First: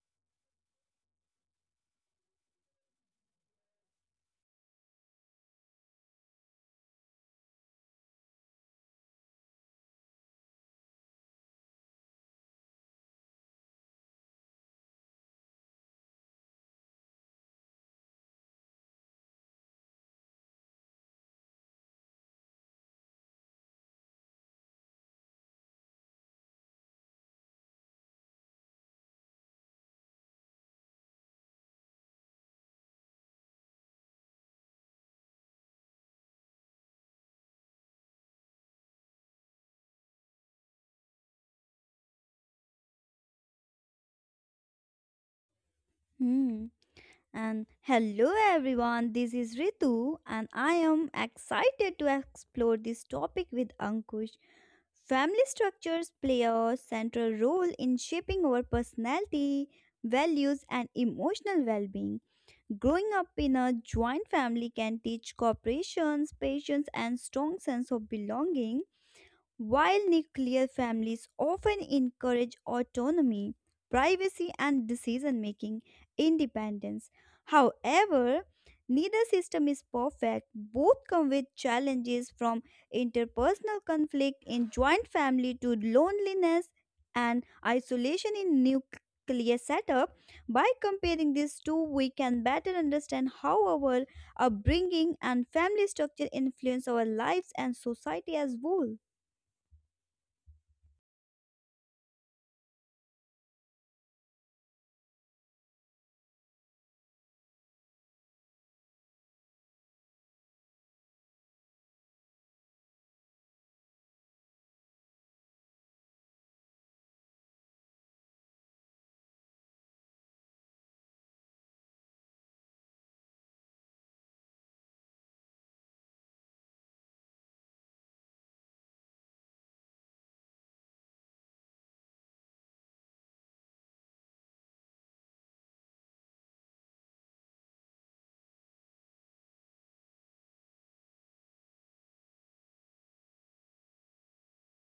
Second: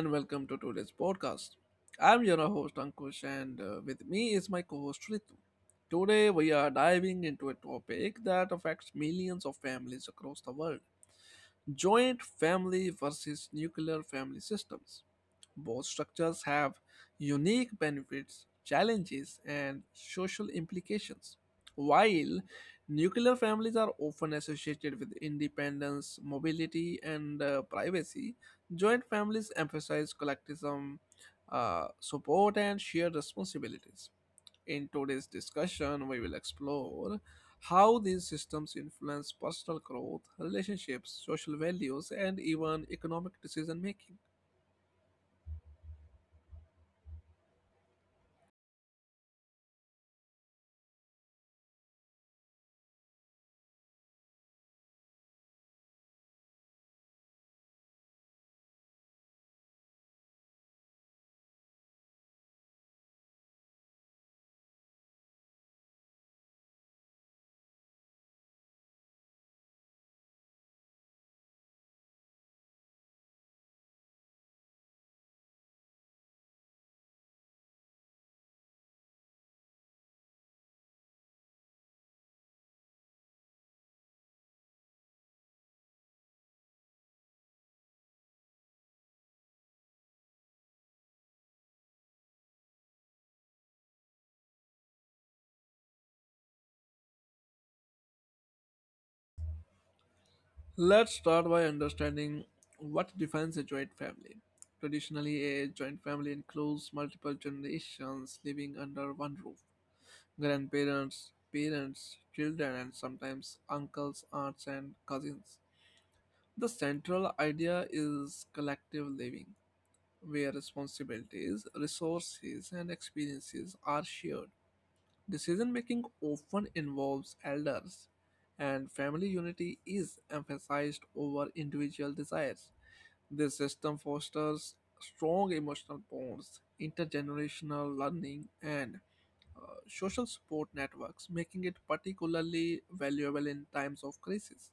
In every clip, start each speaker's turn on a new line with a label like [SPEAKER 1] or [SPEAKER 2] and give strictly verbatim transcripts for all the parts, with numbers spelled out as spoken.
[SPEAKER 1] and welcome to today's podcast. I'm your host Ankush, and uh, with me is my co host Ritu. Today, we are diving into a topic that affects millions of families across the world, joint family versus nuclear family systems. Both structures have unique benefits, challenges, and social implications. While nuclear families are often associated with independence, mobility, and uh, privacy, joint families emphasize collectivism, uh, support, and shared responsibilities. In today's discussion, we will explore how these systems influence personal growth, relationships, social values, and even economic decision making.
[SPEAKER 2] Hmm. And hello everyone, this is Ritu, and I am excited to explore this topic with Ankush. Family structures play a central role in shaping our personality, values, and emotional well being. Growing up in a joint family can teach cooperation, patience, and strong sense of belonging while nuclear families often encourage autonomy, privacy, and decision making independence. However, neither system is perfect. Both come with challenges from interpersonal conflict in joint family to loneliness and isolation in nuclear setup. By comparing these two, we can better understand how our upbringing and family structure influence our lives and society as whole.
[SPEAKER 1] Let's start by understanding what defines a joint family. Traditionally, a joint family includes multiple generations living under one roof: grandparents, parents, children, and sometimes uncles, aunts, and cousins. The central idea is collective living, where responsibilities, resources, and experiences are shared. Decision making often involves elders, and family unity is emphasized over individual desires. This system fosters strong emotional bonds, intergenerational learning, and uh, social support networks, making it particularly valuable in times of crisis.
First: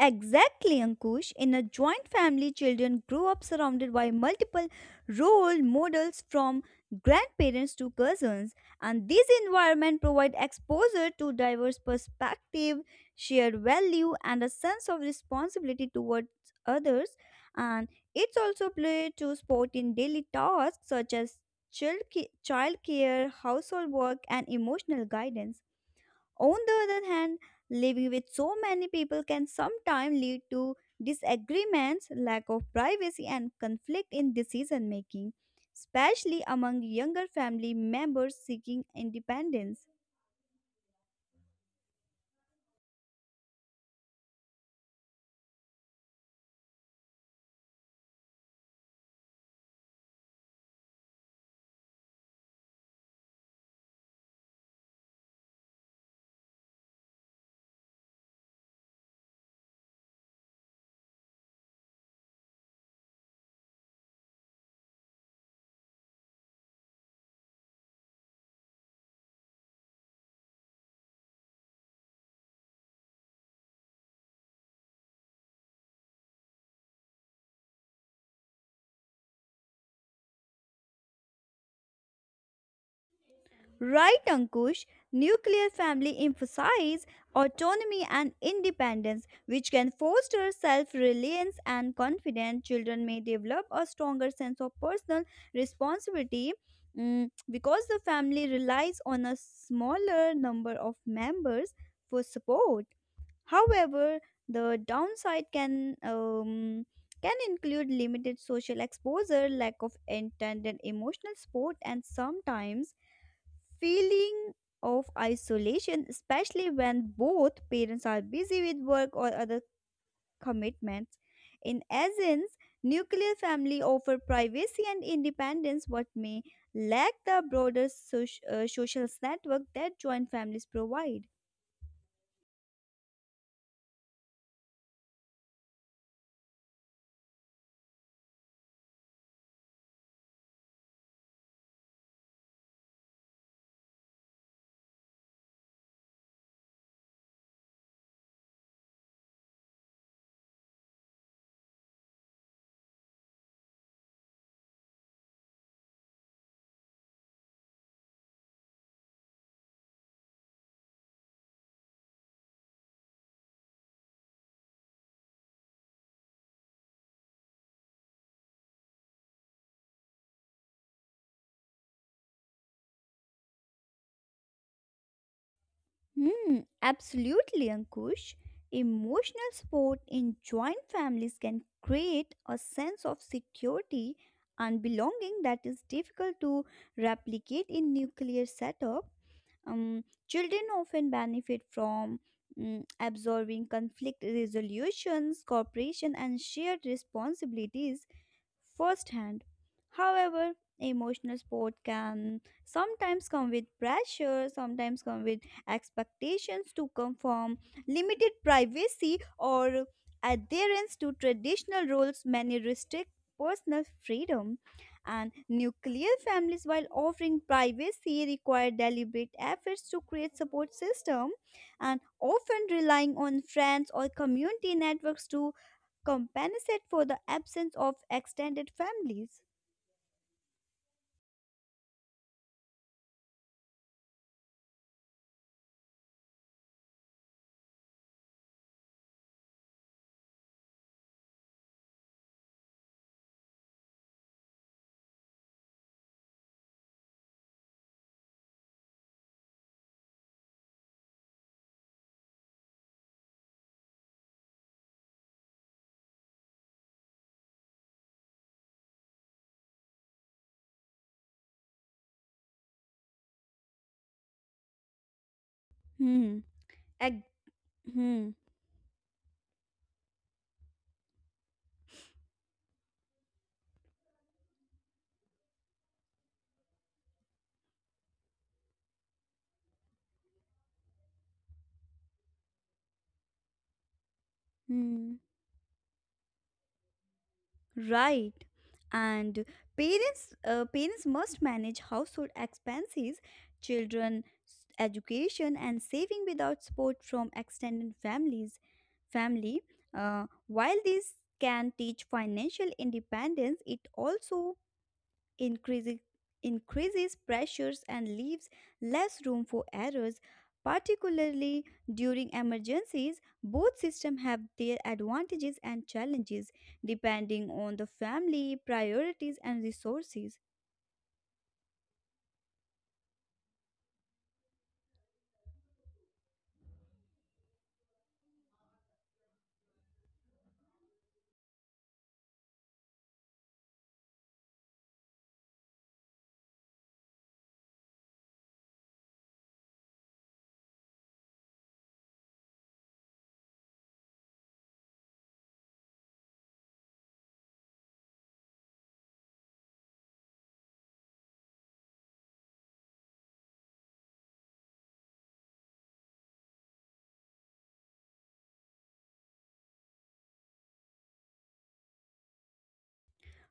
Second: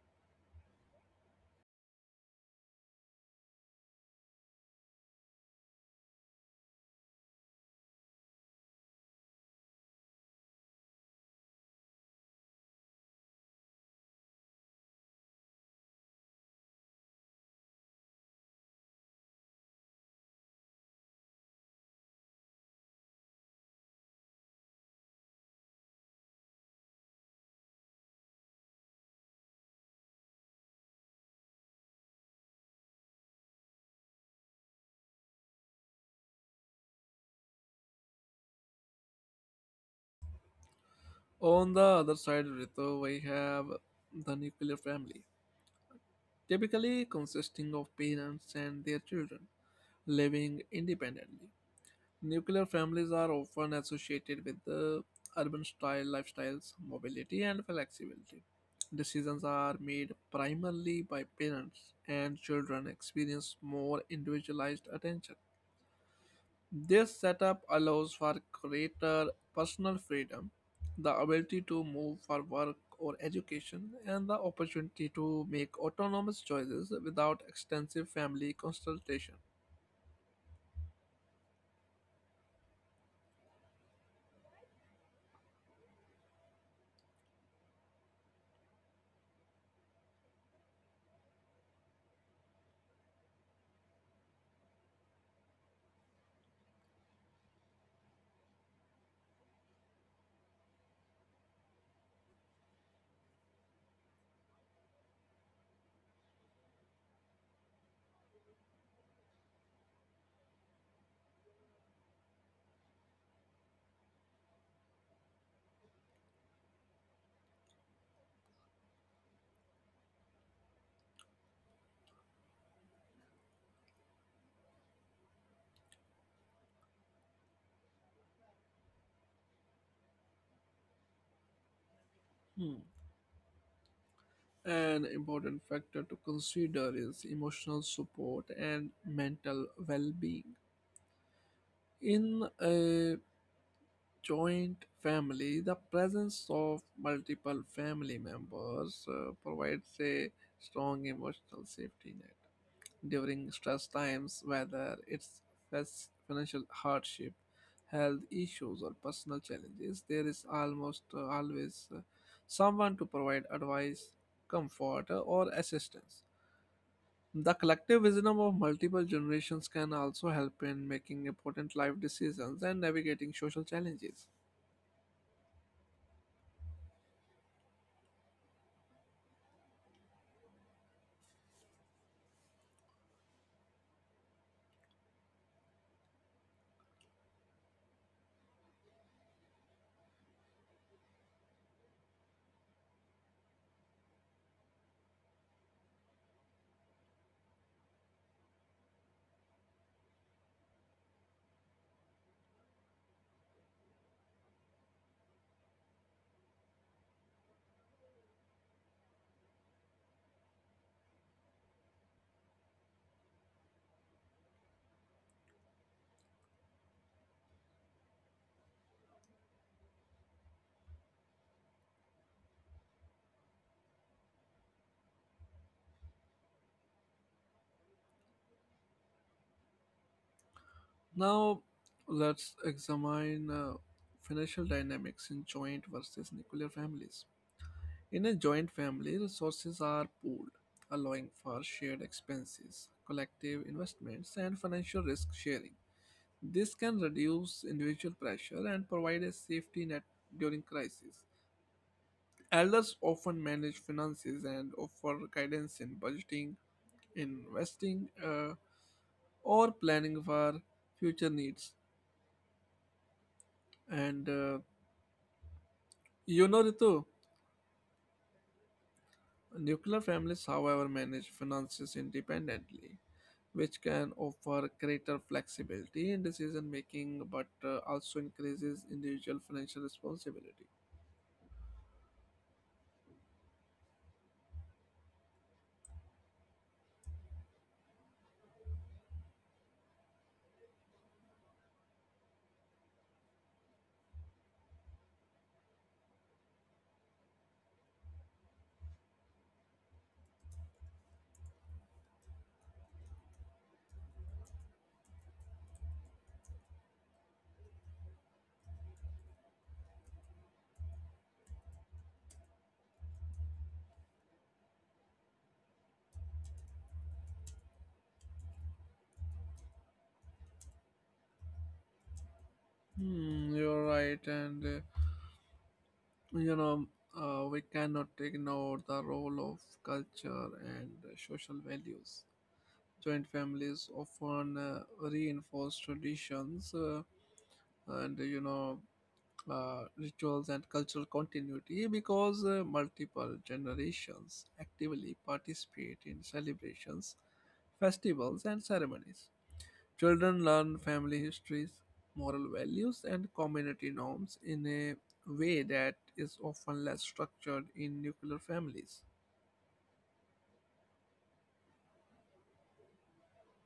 [SPEAKER 2] Exactly, Ankush. In a joint family, children grow up surrounded by multiple role models from grandparents to cousins, and this environment provide exposure to diverse perspective, shared value, and a sense of responsibility towards others. And it's also played to sport in daily tasks such as child care, household work, and emotional guidance. On the other hand, living with so many people can sometimes lead to disagreements, lack of privacy, and conflict in decision making, especially among younger family members seeking independence.
[SPEAKER 1] On the other side, Ritu, we have the nuclear family, typically consisting of parents and their children living independently. Nuclear families are often associated with the urban style lifestyles, mobility, and flexibility. Decisions are made primarily by parents, and children experience more individualized attention. This setup allows for greater personal freedom, the ability to move for work or education, and the opportunity to make autonomous choices without extensive family consultation.
[SPEAKER 2] Right, Ankush, nuclear family emphasize autonomy and independence, which can foster self-reliance and confidence. Children may develop a stronger sense of personal responsibility mm, because the family relies on a smaller number of members for support. However, the downside can um, can include limited social exposure, lack of intended emotional support, and sometimes feeling of isolation, especially when both parents are busy with work or other commitments. In essence, nuclear family offer privacy and independence but may lack the broader soc- uh, social network that joint families provide.
[SPEAKER 1] Hmm. An important factor to consider is emotional support and mental well being. In a joint family, the presence of multiple family members uh, provides a strong emotional safety net during stress times. Whether it's fas- financial hardship, health issues, or personal challenges, there is almost uh, always uh, someone to provide advice, comfort, uh, or assistance. The collective wisdom of multiple generations can also help in making important life decisions and navigating social challenges.
[SPEAKER 2] Hmm, absolutely, Ankush. Emotional support in joint families can create a sense of security and belonging that is difficult to replicate in nuclear setup. Um, children often benefit from mm, absorbing conflict resolutions, cooperation, and shared responsibilities firsthand. However, emotional support can sometimes come with pressure, sometimes come with expectations to conform, limited privacy, or adherence to traditional roles. Many restrict personal freedom and nuclear families while offering privacy require deliberate efforts to create support system and often relying on friends or community networks to compensate for the absence of extended families.
[SPEAKER 1] Now, let's examine uh, financial dynamics in joint versus nuclear families. In a joint family, resources are pooled, allowing for shared expenses, collective investments, and financial risk sharing. This can reduce individual pressure and provide a safety net during crisis. Elders often manage finances and offer guidance in budgeting, investing, uh, or planning for future needs. And uh,
[SPEAKER 2] Hmm.
[SPEAKER 1] you know, Ritu,
[SPEAKER 2] Ag- hmm.
[SPEAKER 1] Nuclear families, however, manage finances independently, which can offer greater flexibility in decision making, but uh, also increases individual financial responsibility.
[SPEAKER 2] Hmm. Right. And parents, uh, parents must manage household expenses, children, s- education, and saving without support from extended families. Family. Uh, while this can teach financial independence, it also increasing, increases pressures and leaves less room for errors. Particularly during emergencies, both systems have their advantages and challenges depending on the family, priorities, and resources.
[SPEAKER 1] Hmm, you're right, and uh, you know, uh, we cannot ignore the role of culture and uh, social values. Joint families often uh, reinforce traditions, uh, and you know uh, rituals, and cultural continuity, because uh, multiple generations actively participate in celebrations, festivals, and ceremonies. Children learn family histories, moral values, and community norms in a way that is often less structured in nuclear families.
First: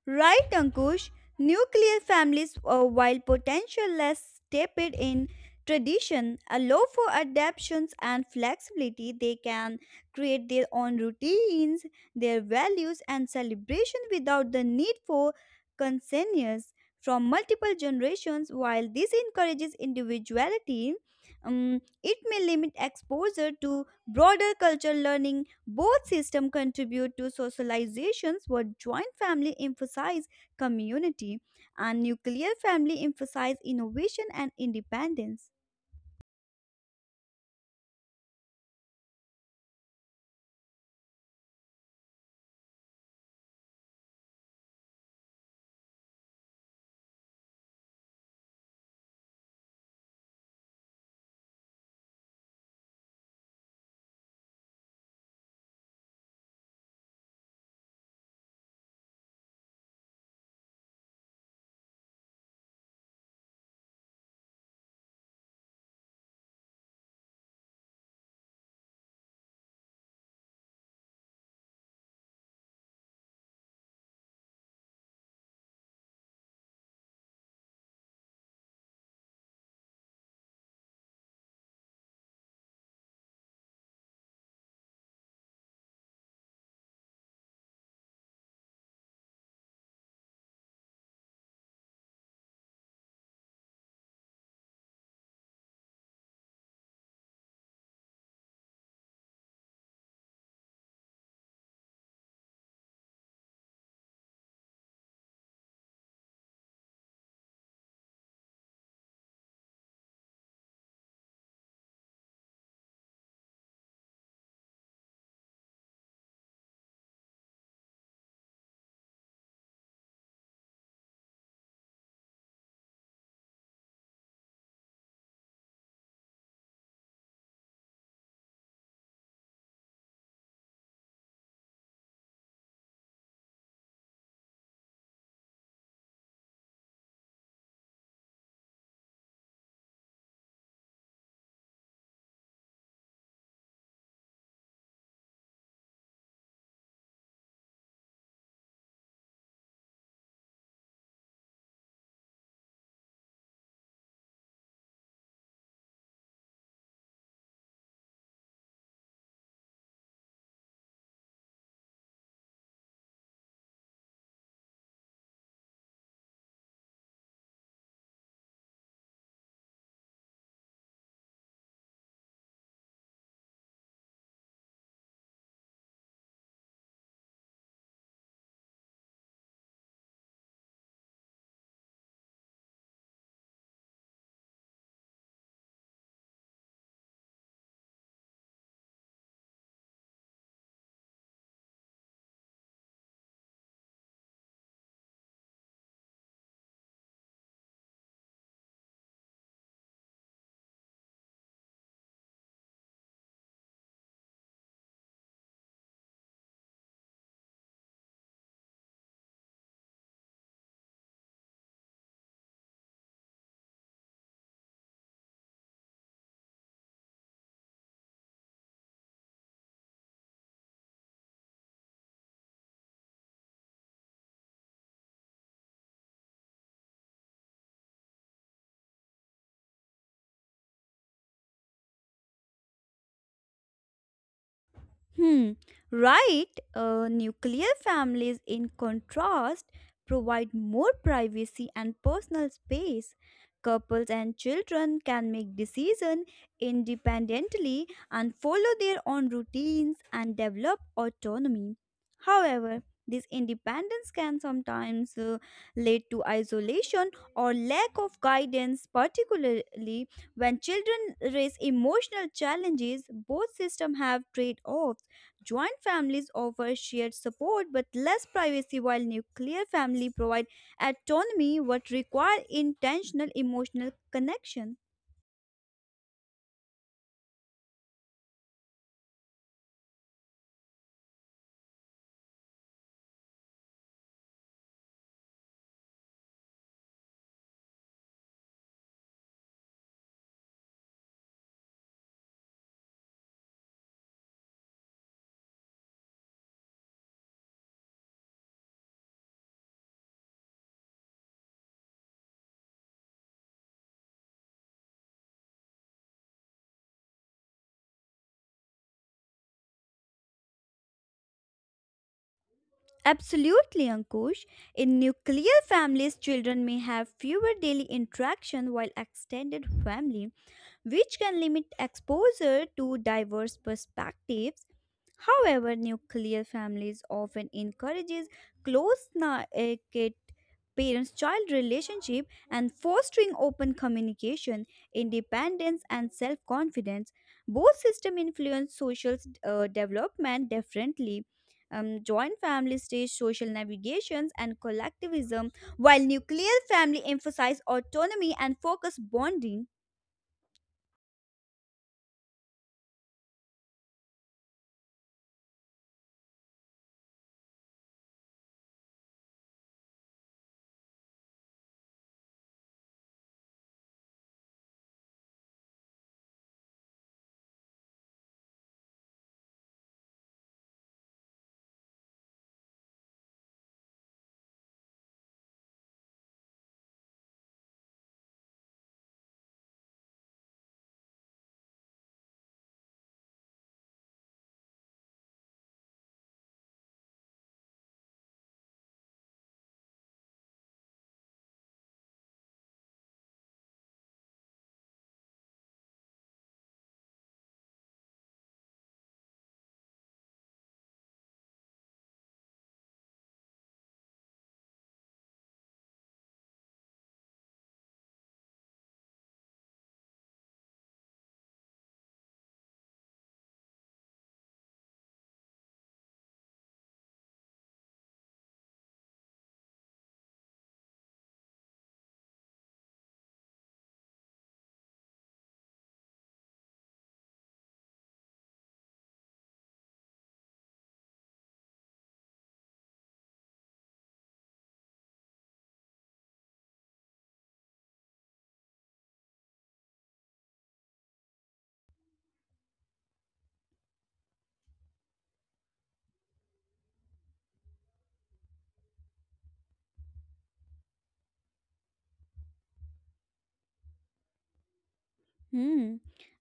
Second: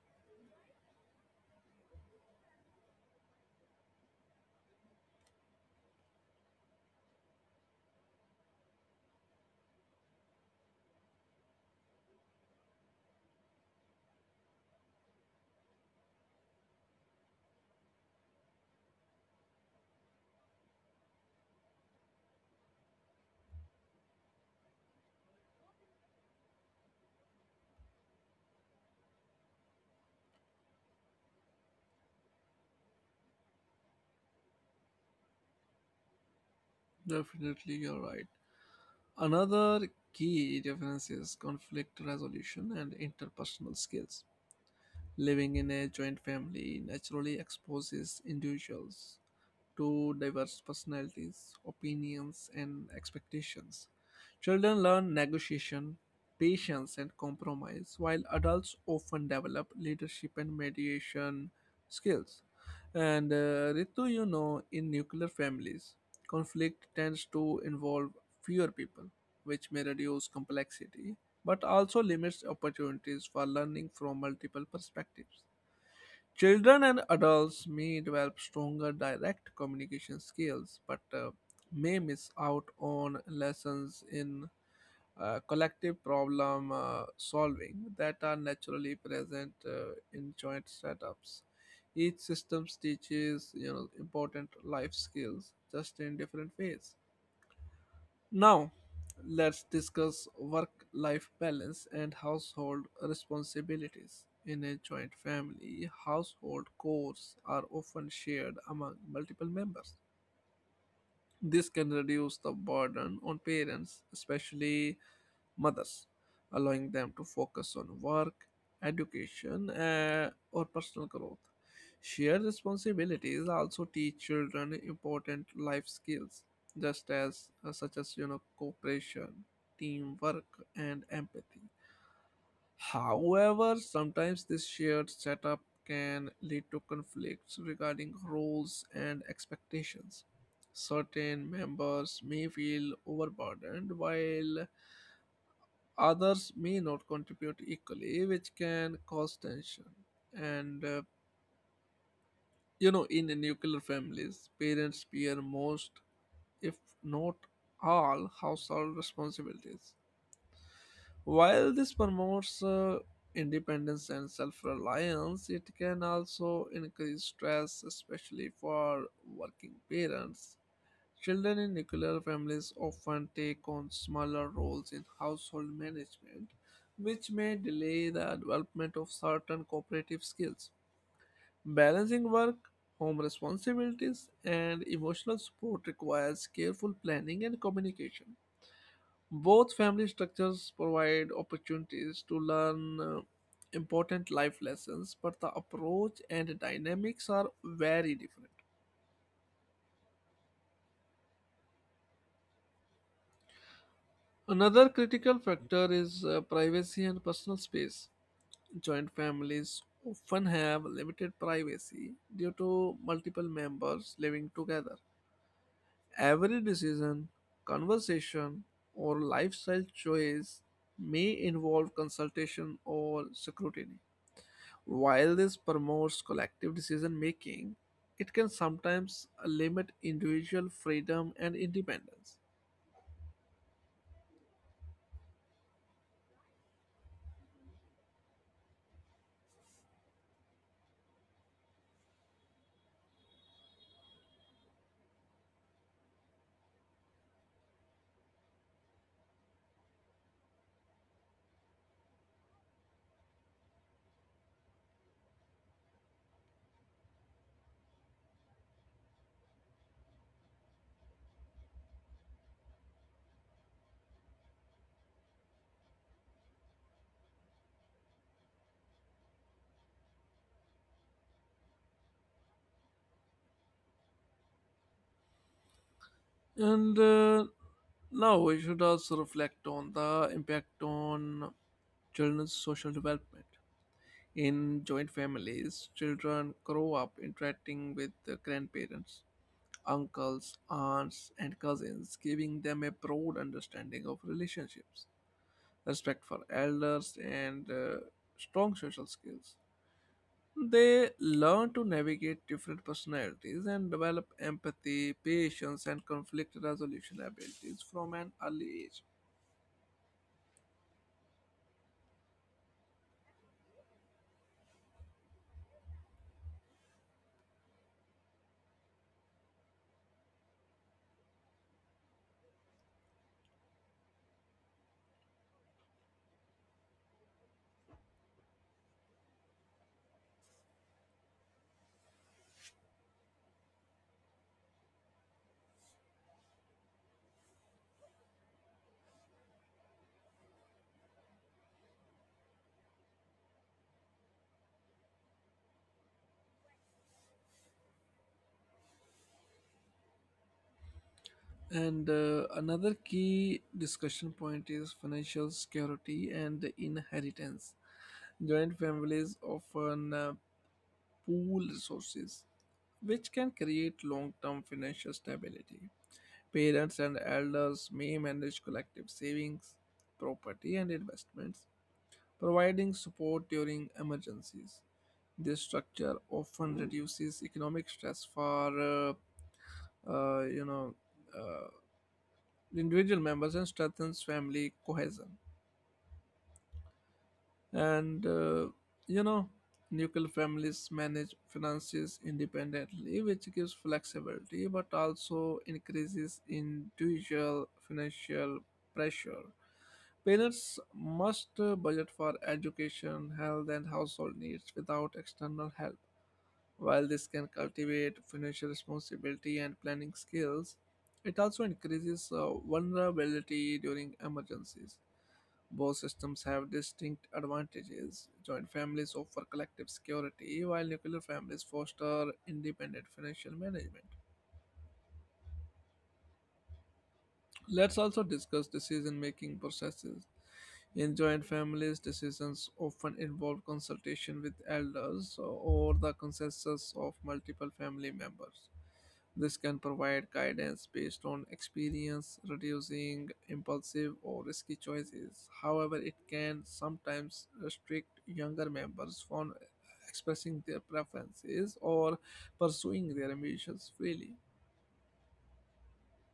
[SPEAKER 2] Right, Ankush? Nuclear families, uh, while potential less steeped in tradition, allow for adaptations and flexibility. They can create their own routines, their values, and celebration without the need for consensus from multiple generations. While this encourages individuality, um, it may limit exposure to broader cultural learning. Both systems contribute to socializations where joint family emphasize community and nuclear family emphasize innovation and independence.
[SPEAKER 1] Definitely, you're right. Another key difference is conflict resolution and interpersonal skills. Living in a joint family naturally exposes individuals to diverse personalities, opinions, and expectations. Children learn negotiation, patience, and compromise, while adults often develop leadership and mediation skills. And uh, Ritu, you know, in nuclear families, conflict tends to involve fewer people, which may reduce complexity but also limits opportunities for learning from multiple perspectives. Children and adults may develop stronger direct communication skills, but uh, may miss out on lessons in uh, collective problem uh, solving that are naturally present uh, in joint setups. Each system teaches, you know, important life skills just in different ways. Now, let's discuss work-life balance and household responsibilities. In a joint family, household chores are often shared among multiple members. This can reduce the burden on parents, especially mothers, allowing them to focus on work, education, uh, or personal growth. Shared responsibilities also teach children important life skills, just as uh, such as, you know, cooperation, teamwork, and empathy. However, sometimes this shared setup can lead to conflicts regarding roles and expectations. Certain members may feel overburdened while others may not contribute equally, which can cause tension. And uh, you know, in nuclear families, parents bear most, if not all, household responsibilities. While this promotes uh, independence and self reliance, it can also increase stress, especially for working parents. Children in nuclear families often take on smaller roles in household management, which may delay the development of certain cooperative skills. Balancing work, home responsibilities, and emotional support requires careful planning and communication. Both family structures provide opportunities to learn uh, important life lessons, but the approach and dynamics are very different. Another critical factor is uh, privacy and personal space. Joint families often have limited privacy due to multiple members living together. Every decision, conversation, or lifestyle choice may involve consultation or scrutiny. While this promotes collective decision making, it can sometimes limit individual freedom and independence.
[SPEAKER 2] Hmm, right. Uh, nuclear families, in contrast, provide more privacy and personal space. Couples and children can make decisions independently and follow their own routines and develop autonomy. However, this independence can sometimes uh, lead to isolation or lack of guidance, particularly when children raise emotional challenges. Both systems have trade offs. Joint families offer shared support but less privacy while nuclear family provide autonomy but require intentional emotional connection.
[SPEAKER 1] And uh, now we should also reflect on the impact on children's social development. In joint families, children grow up interacting with the grandparents, uncles, aunts, and cousins, giving them a broad understanding of relationships, respect for elders, and uh, strong social skills. They learn to navigate different personalities and develop empathy, patience, and conflict resolution abilities from an early age.
[SPEAKER 2] Absolutely, Ankush. In nuclear families, children may have fewer daily interaction while extended family, which can limit exposure to diverse perspectives. However, nuclear families often encourages close knit parents child relationship and fostering open communication, independence and self-confidence. Both system influence social uh, development differently. Um, joint family stage social navigations and collectivism, while nuclear family emphasize autonomy and focus bonding.
[SPEAKER 1] And uh, another key discussion point is financial security and inheritance. Joint families often uh, pool resources, which can create long term financial stability. Parents and elders may manage collective savings, property, and investments, providing support during emergencies. This structure often reduces economic stress for uh, uh, you know uh, individual members and strengthens family cohesion. and uh, you know nuclear families manage finances independently, which gives flexibility but also increases individual financial pressure. Parents must uh, budget for education, health, and household needs without external help. While this can cultivate financial responsibility and planning skills, it also increases uh, vulnerability during emergencies. Both systems have distinct advantages. Joint families offer collective security, while nuclear families foster independent financial management. Let's also discuss decision making processes. In joint families, decisions often involve consultation with elders or the consensus of multiple family members. This can provide guidance based on experience, reducing impulsive or risky choices. However, it can sometimes restrict younger members from expressing their preferences or pursuing their ambitions freely.
[SPEAKER 2] Hmm.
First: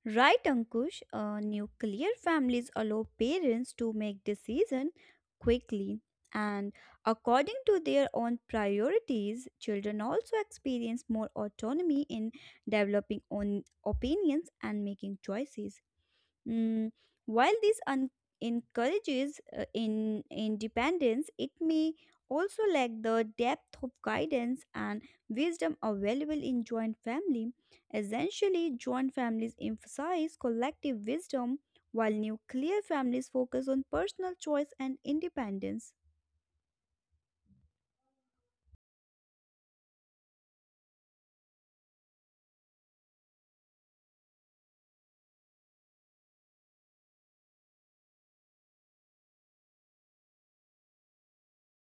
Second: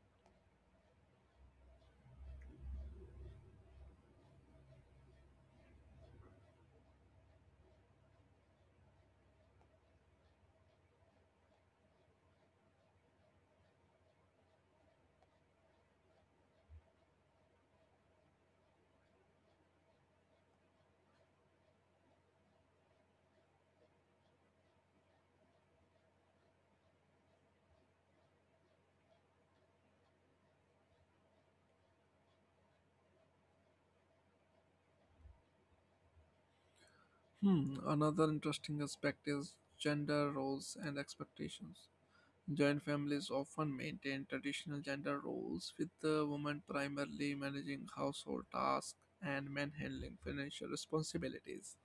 [SPEAKER 2] Right, Ankush. Uh, nuclear families allow parents to make decisions quickly and according to their own priorities. Children also experience more autonomy in developing own opinions and making choices. Mm, while this un- encourages uh, in independence, it may also lack the depth of guidance and wisdom available in joint family. Essentially, joint families emphasize collective wisdom, while nuclear families focus on personal choice and independence.
[SPEAKER 1] Hmm, another interesting aspect is gender roles and expectations. Joint families often maintain traditional gender roles, with the woman primarily managing household tasks and men handling financial responsibilities.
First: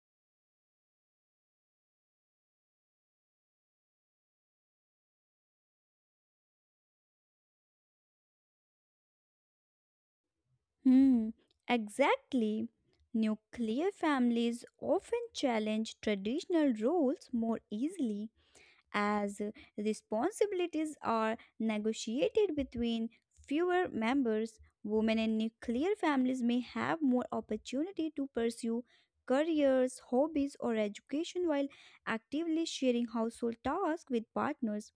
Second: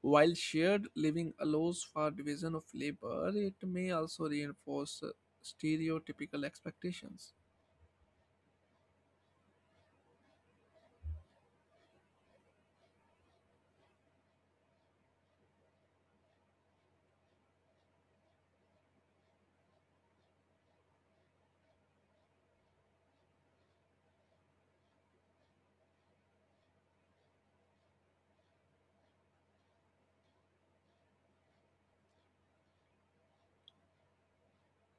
[SPEAKER 1] While shared living allows for division of labor, it may also reinforce uh, stereotypical expectations.
[SPEAKER 2] Hmm, exactly. Nuclear families often challenge traditional roles more easily as responsibilities are negotiated between fewer members. Women in nuclear families may have more opportunity to pursue careers, hobbies, or education while actively sharing household tasks with partners.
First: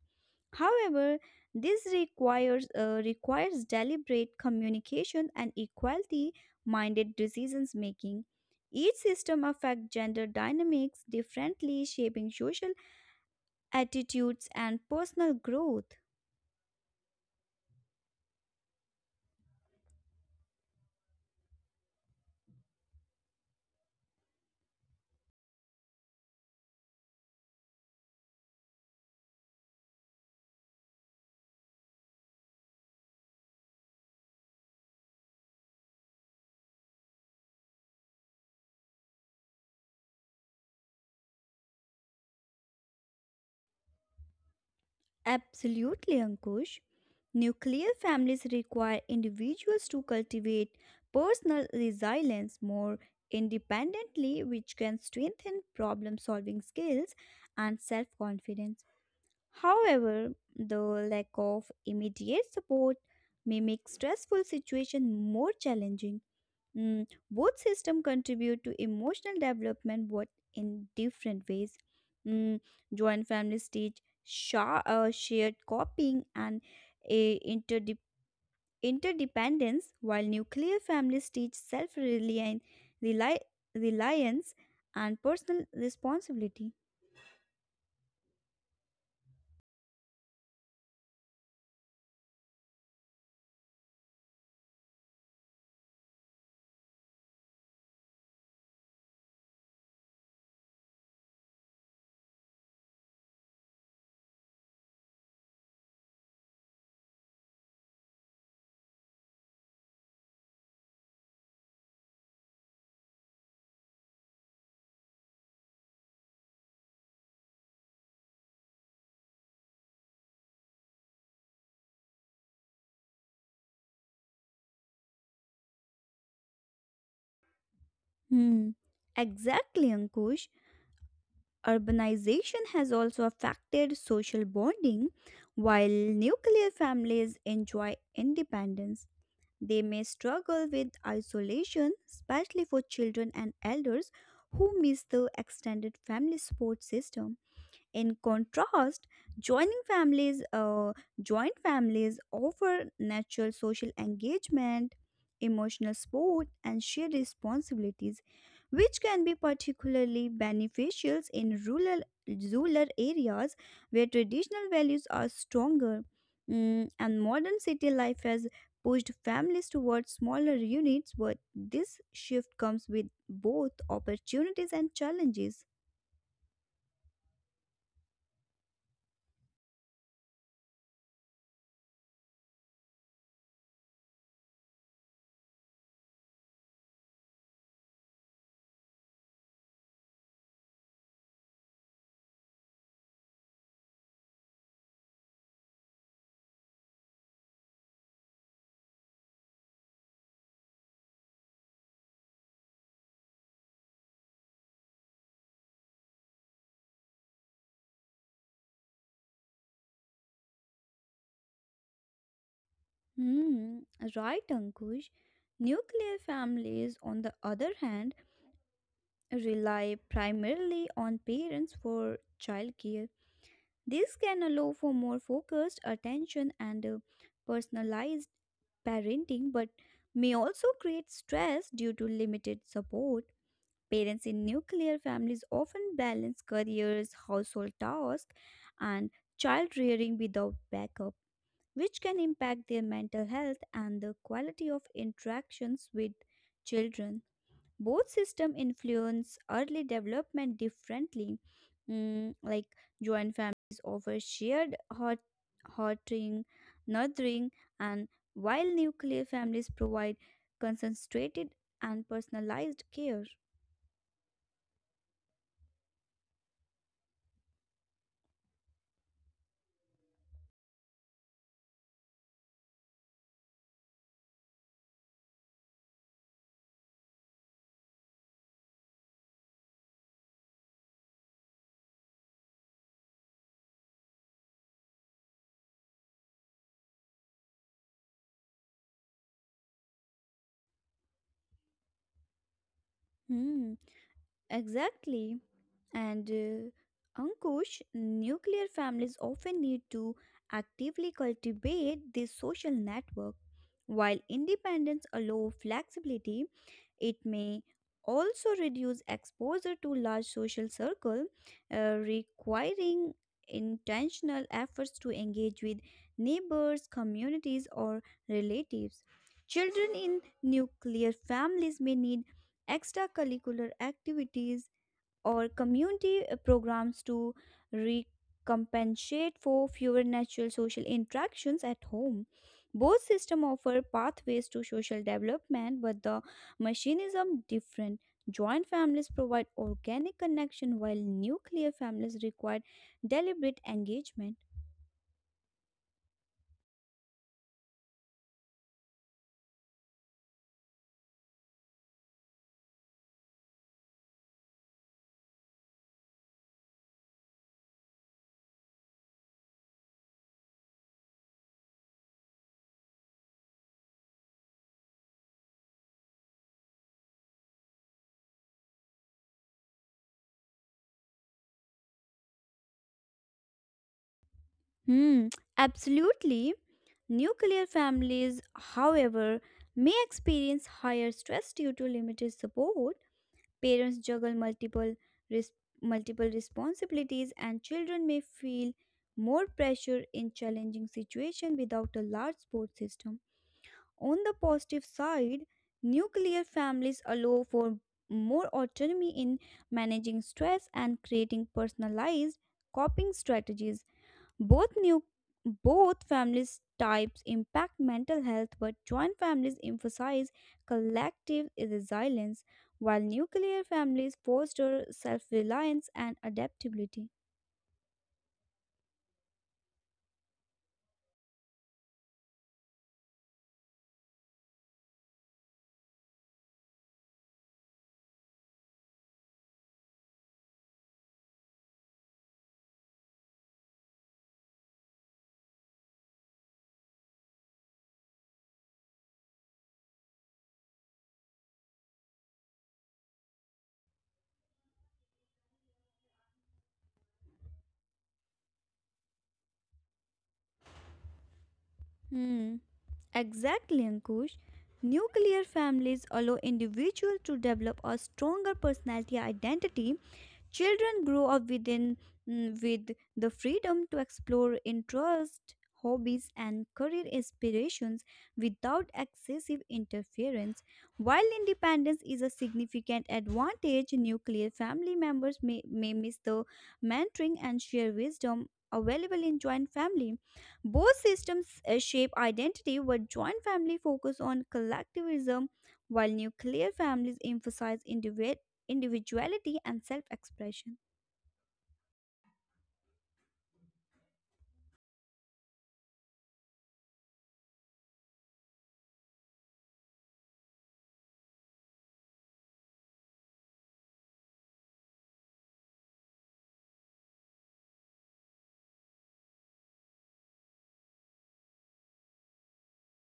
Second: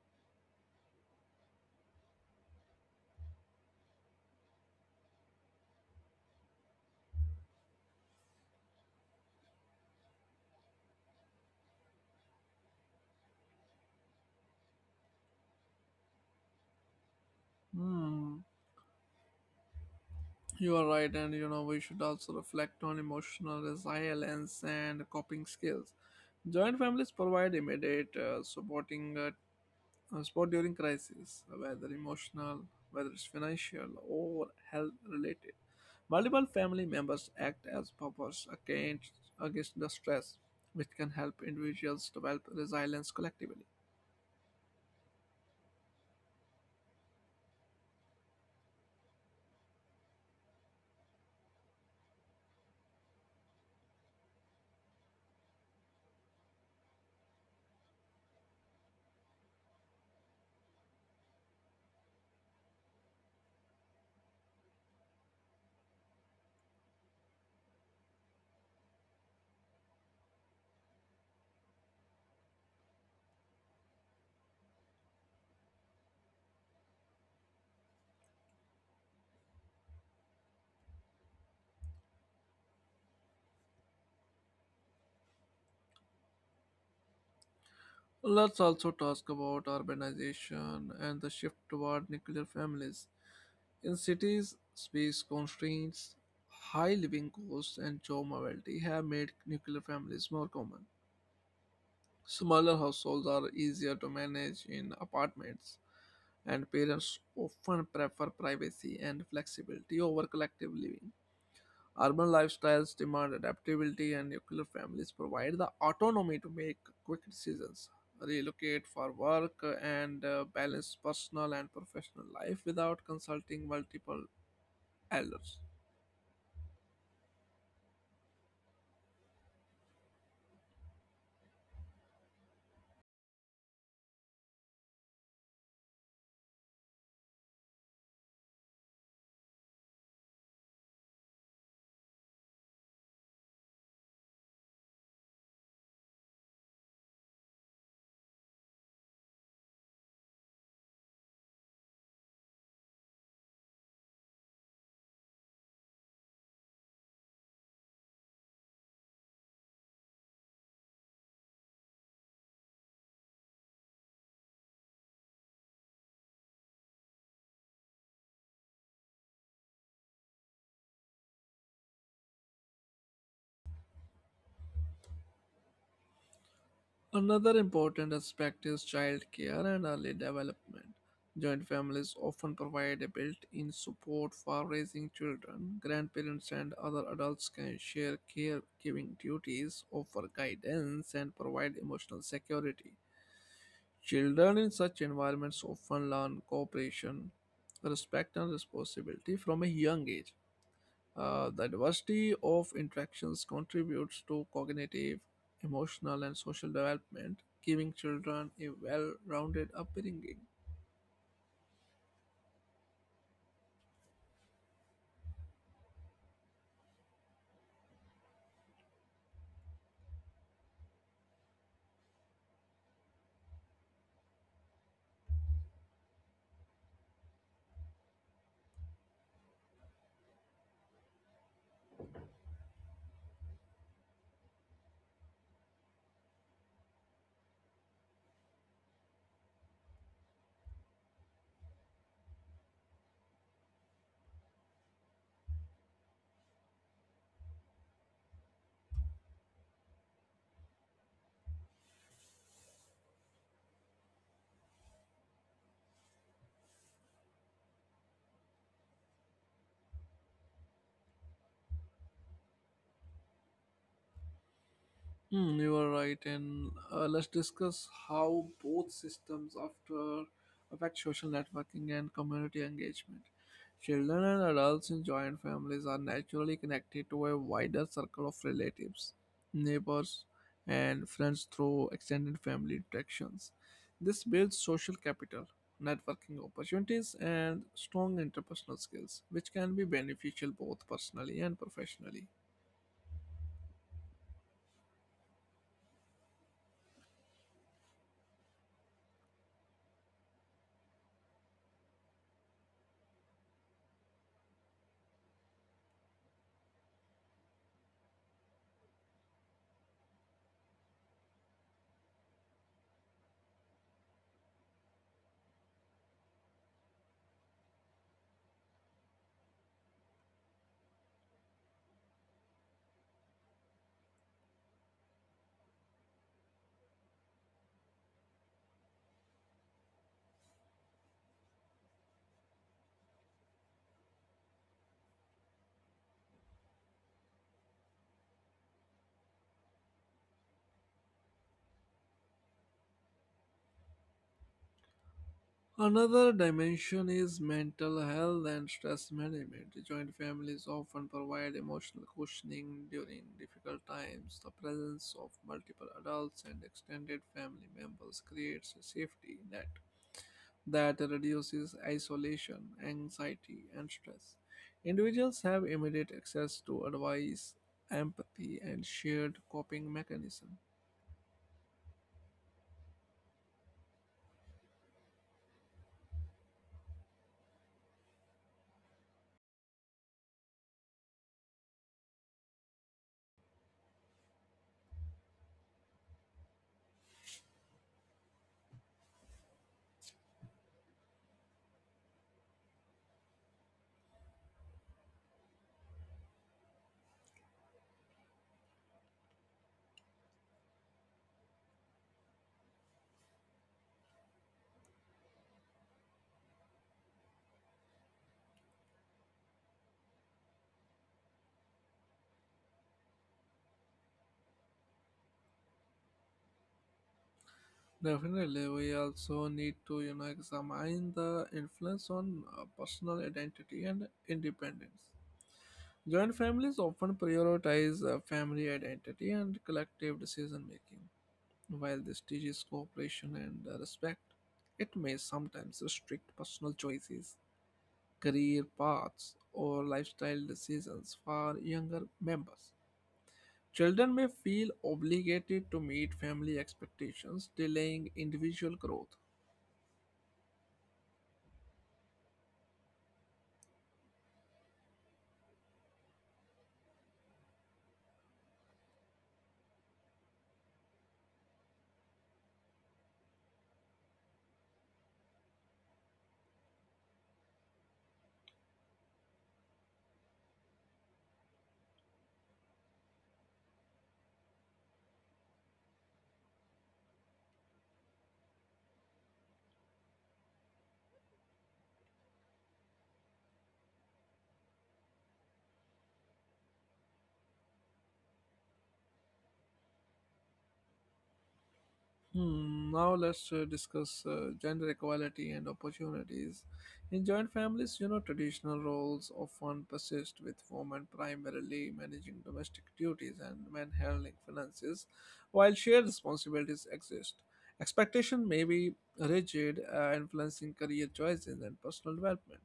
[SPEAKER 2] However, this requires uh, requires deliberate communication and equality-minded decisions making. Each system affects gender dynamics differently, shaping social attitudes, and personal growth.
[SPEAKER 1] Hmm. You are right, and you know we should also reflect on emotional resilience and coping skills. Joint families provide immediate uh, supporting uh, uh, support during crisis, whether emotional, whether it's financial or health related. Multiple family members act as buffers against, against the stress, which can help individuals develop resilience collectively.
[SPEAKER 2] Absolutely, Ankush. Nuclear families require individuals to cultivate personal resilience more independently, which can strengthen problem solving skills and self confidence. However, the lack of immediate support may make stressful situations more challenging. Mm, both systems contribute to emotional development, but in different ways. Mm, Joint families teach sha- uh, shared copying and a interde- interdependence, while nuclear families teach self reliance and personal responsibility.
[SPEAKER 1] Let's also talk about urbanization and the shift toward nuclear families. In cities, space constraints, high living costs, and job mobility have made nuclear families more common. Smaller households are easier to manage in apartments, and parents often prefer privacy and flexibility over collective living. Urban lifestyles demand adaptability, and nuclear families provide the autonomy to make quick decisions, relocate for work, and uh, balance personal and professional life without consulting multiple elders.
[SPEAKER 2] Hmm. Exactly, Ankush. Urbanization has also affected social bonding, while nuclear families enjoy independence. They may struggle with isolation, especially for children and elders who miss the extended family support system. In contrast, joining families, uh, joint families offer natural social engagement, emotional support, and shared responsibilities, which can be particularly beneficial in rural rural areas where traditional values are stronger. Mm, and modern city life has pushed families towards smaller units, but this shift comes with both opportunities and challenges.
[SPEAKER 1] Another important aspect is childcare and early development. Joint families often provide a built in support for raising children. Grandparents and other adults can share caregiving duties, offer guidance, and provide emotional security. Children in such environments often learn cooperation, respect, and responsibility from a young age. Uh, the diversity of interactions contributes to cognitive, emotional, and social development, giving children a well rounded upbringing.
[SPEAKER 2] Hmm, right, Ankush. Nuclear families, on the other hand, rely primarily on parents for childcare. This can allow for more focused attention and uh, personalized parenting, but may also create stress due to limited support. Parents in nuclear families often balance careers, household tasks, and child rearing without backup which can impact their mental health and the quality of interactions with children. Both system influence early development differently. Mm, like joint families offer shared hot, hoting, nurturing, and while nuclear families provide concentrated and personalized care.
[SPEAKER 1] Hmm, you are right, and uh, let's discuss how both systems after affect social networking and community engagement. Children and adults in joint families are naturally connected to a wider circle of relatives, neighbors, and friends through extended family interactions. This builds social capital, networking opportunities, and strong interpersonal skills, which can be beneficial both personally and professionally.
[SPEAKER 2] Hmm. Exactly. And uh, Ankush, nuclear families often need to actively cultivate this social network. While independence allows flexibility, it may also reduce exposure to large social circle, uh, requiring intentional efforts to engage with neighbors, communities, or relatives. Children in nuclear families may need extracurricular activities or community uh, programs to recompensate for fewer natural social interactions at home. Both systems offer pathways to social development, but the mechanism different. Joint families provide organic connection while nuclear families require deliberate engagement.
[SPEAKER 1] Another dimension is mental health and stress management. Joint families often provide emotional cushioning during difficult times. The presence of multiple adults and extended family members creates a safety net that reduces isolation, anxiety, and stress. Individuals have immediate access to advice, empathy, and shared coping mechanism.
[SPEAKER 2] Hmm, absolutely. Nuclear families, however, may experience higher stress due to limited support. Parents juggle multiple res- multiple responsibilities and children may feel more pressure in challenging situations without a large support system. On the positive side, nuclear families allow for more autonomy in managing stress and creating personalized coping strategies. both new Both families types impact mental health, but joint families emphasize collective resilience, while nuclear families foster self-reliance and adaptability.
[SPEAKER 1] Definitely, we also need to, you know, examine the influence on uh, personal identity and independence. Joint families often prioritize uh, family identity and collective decision making. While this teaches cooperation and uh, respect, it may sometimes restrict personal choices, career paths, or lifestyle decisions for younger members. Children may feel obligated to meet family expectations, delaying individual growth.
[SPEAKER 2] Hmm. Exactly, Ankush. Nuclear families allow individuals to develop a stronger personality identity. Children grow up within mm, with the freedom to explore interests, hobbies, and career aspirations without excessive interference. While independence is a significant advantage, nuclear family members may, may miss the mentoring and share wisdom available in joint family. Both systems uh, shape identity, but joint family focus on collectivism, while nuclear families emphasize individualism individuality and self expression.
[SPEAKER 1] Hmm, now let's uh, discuss uh, gender equality and opportunities. In joint families, you know, traditional roles often persist, with women primarily managing domestic duties and men handling finances, while shared responsibilities exist. Expectation may be rigid, uh, influencing career choices and personal development.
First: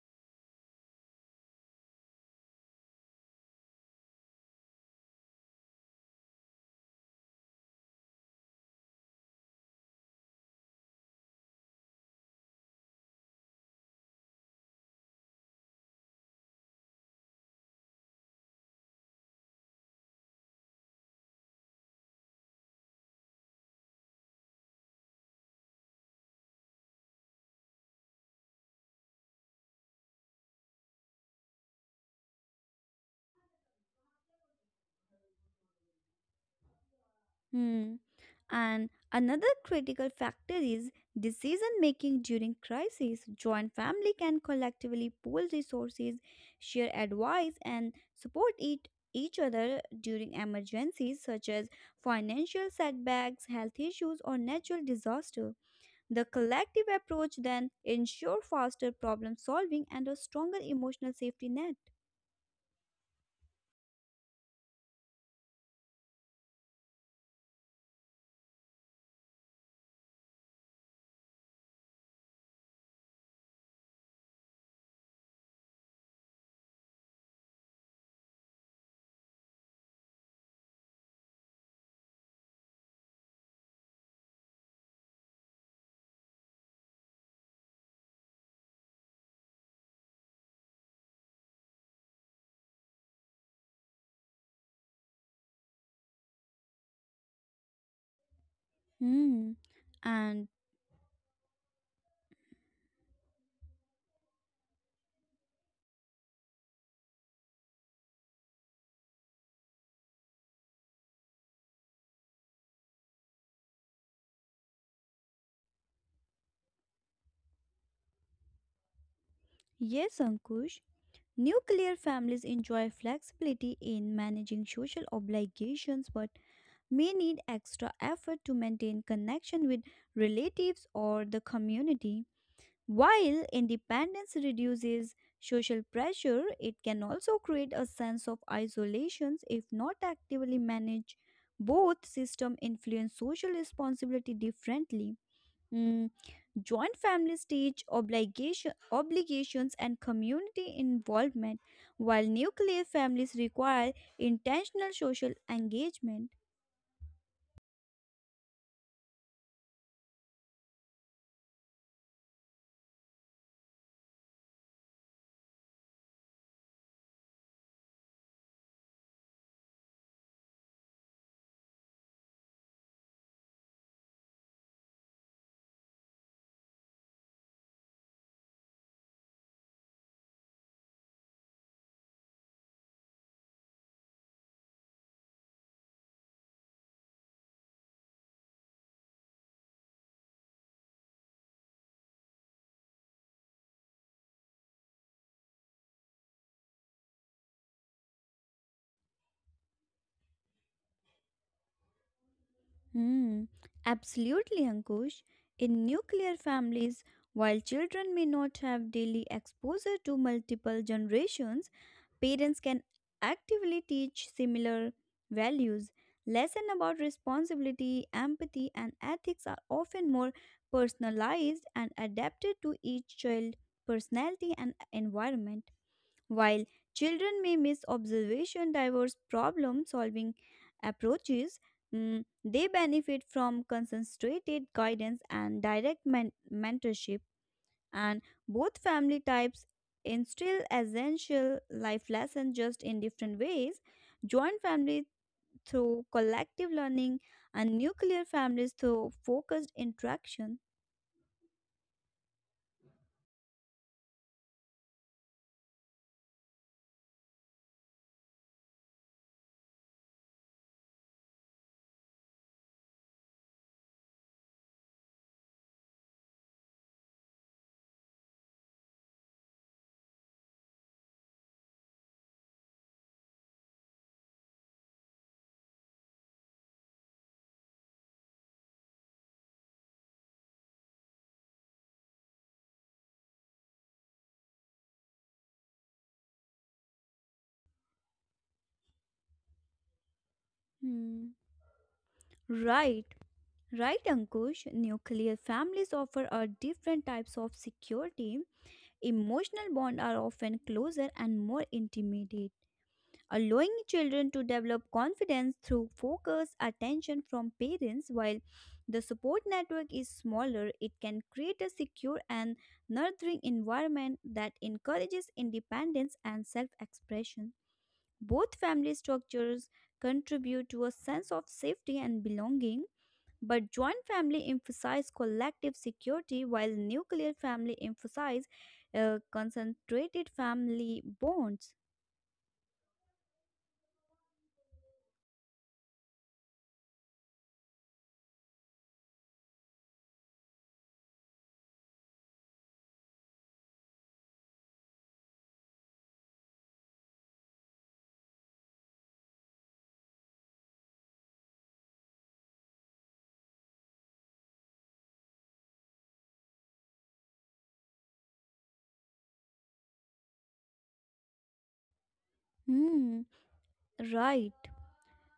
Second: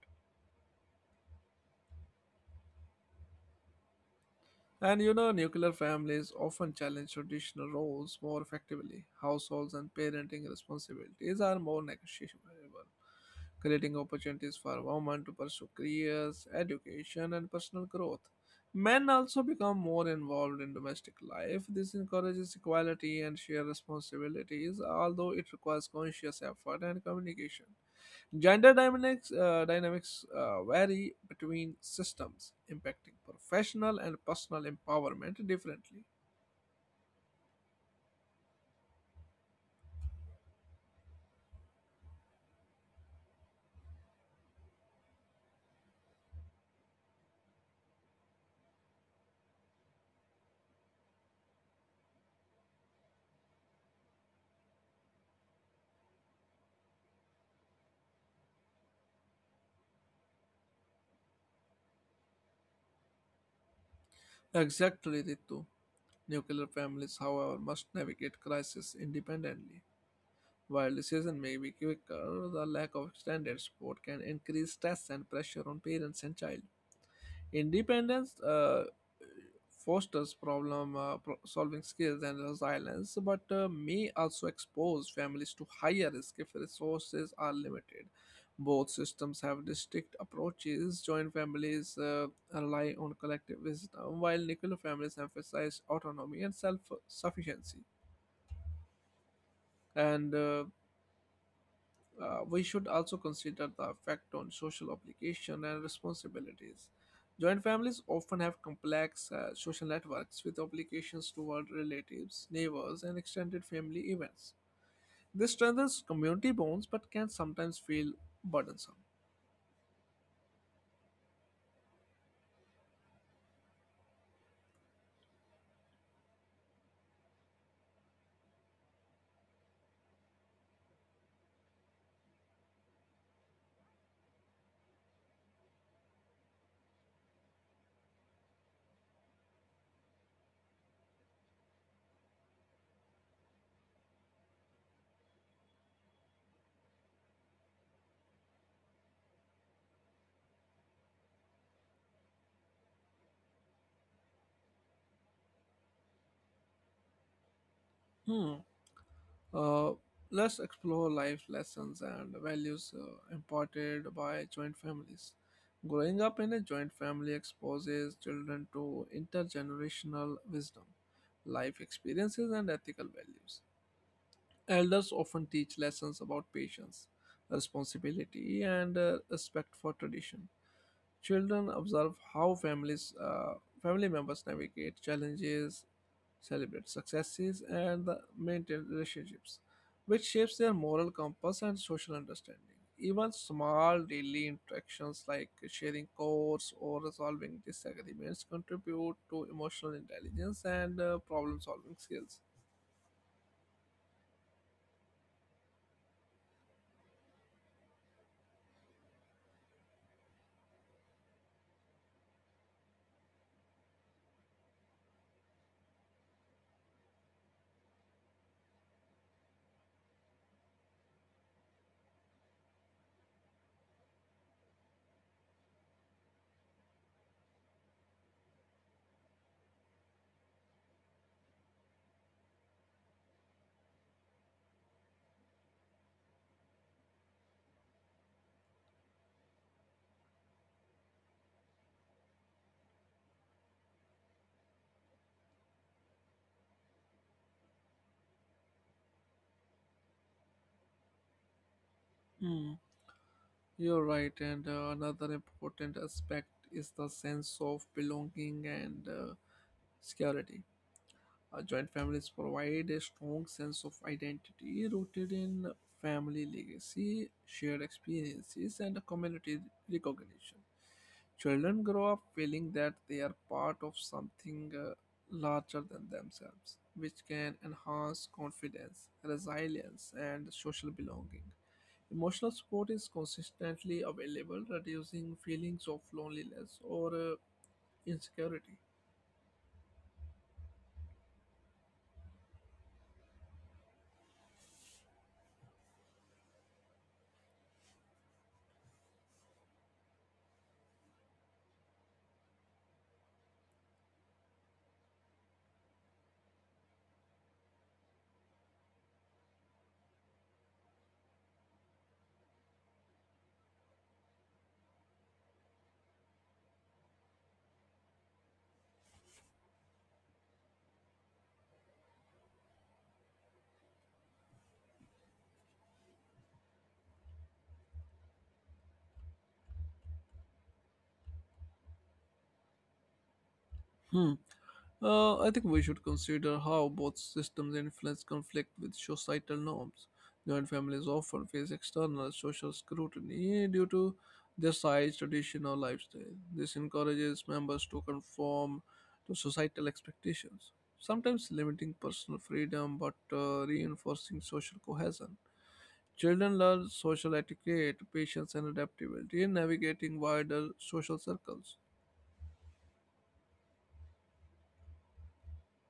[SPEAKER 1] And you know, nuclear families often challenge traditional roles more effectively. Households and parenting responsibilities are more negotiable, creating opportunities for women to pursue careers, education, and personal growth. Men also become more involved in domestic life. This encourages equality and shared responsibilities, although it requires conscious effort and communication. Gender dynamics, uh, dynamics uh, vary between systems, impacting professional and personal empowerment differently.
[SPEAKER 2] Hmm. And another critical factor is decision making during crisis. Joint family can collectively pool resources, share advice, and support it, each other during emergencies such as financial setbacks, health issues, or natural disaster. The collective approach then ensure faster problem solving and a stronger emotional safety net.
[SPEAKER 1] Exactly, Ritu. Nuclear families, however, must navigate crisis independently. While decision may be quicker, the lack of standard support can increase stress and pressure on parents and child. Independence uh, fosters problem uh, pro- solving skills and resilience, but uh, may also expose families to higher risk if resources are limited. Both systems have distinct approaches. Joint families uh, rely on collective wisdom, while nuclear families emphasize autonomy and self sufficiency.
[SPEAKER 2] Hmm.
[SPEAKER 1] And uh,
[SPEAKER 2] And
[SPEAKER 1] Uh, we should also consider the effect on social obligation and responsibilities. Joint families often have complex uh, social networks with obligations toward relatives, neighbors, and extended family events. This strengthens community bonds but can sometimes feel burdensome.
[SPEAKER 2] yes, Ankush. Nuclear families enjoy flexibility in managing social obligations but may need extra effort to maintain connection with relatives or the community. While independence reduces social pressure, it can also create a sense of isolation if not actively managed. Both systems influence social responsibility differently. Mm, Joint families teach obligation, obligations and community involvement, while nuclear families require intentional social engagement.
[SPEAKER 1] Hmm. Uh, let's explore life lessons and values uh, imparted by joint families. Growing up in a joint family exposes children to intergenerational wisdom, life experiences, and ethical values. Elders often teach lessons about patience, responsibility, and uh, respect for tradition. Children observe how families, uh, family members navigate challenges celebrate successes and the maintain relationships, which shapes their moral compass and social understanding. Even small daily interactions like sharing chores or resolving disagreements contribute to emotional intelligence and uh, problem solving skills.
[SPEAKER 2] Hmm, absolutely, Ankush. In nuclear families, while children may not have daily exposure to multiple generations, parents can actively teach similar values. Lessons about responsibility, empathy, and ethics are often more personalized and adapted to each child's personality and environment. While children may miss observation diverse problem solving approaches, mm, they benefit from concentrated guidance and direct men- mentorship, and both family types instill essential life lessons just in different ways. Joint families through collective learning, and nuclear families through focused interaction.
[SPEAKER 1] Hmm, you're right, and uh, another important aspect is the sense of belonging and uh, security. Uh, joint families provide a strong sense of identity rooted in family legacy, shared experiences, and community recognition. Children grow up feeling that they are part of something uh, larger than themselves, which can enhance confidence, resilience, and social belonging. Emotional support is consistently available, reducing feelings of loneliness or uh, insecurity.
[SPEAKER 2] Hmm. Right, right, Ankush. Nuclear families offer a different types of security. Emotional bonds are often closer and more intimate, allowing children to develop confidence through focused attention from parents. While the support network is smaller, it can create a secure and nurturing environment that encourages independence and self expression. Both family structures contribute to a sense of safety and belonging, but joint family emphasize collective security while nuclear family emphasize uh, concentrated family bonds.
[SPEAKER 1] Hmm. Uh, I think we should consider how both systems influence conflict with societal norms. Joint families often face external social scrutiny due to their size, tradition, or lifestyle. This encourages members to conform to societal expectations, sometimes limiting personal freedom but uh, reinforcing social cohesion. Children learn social etiquette, patience, and adaptability in navigating wider social circles.
[SPEAKER 2] Hmm, right.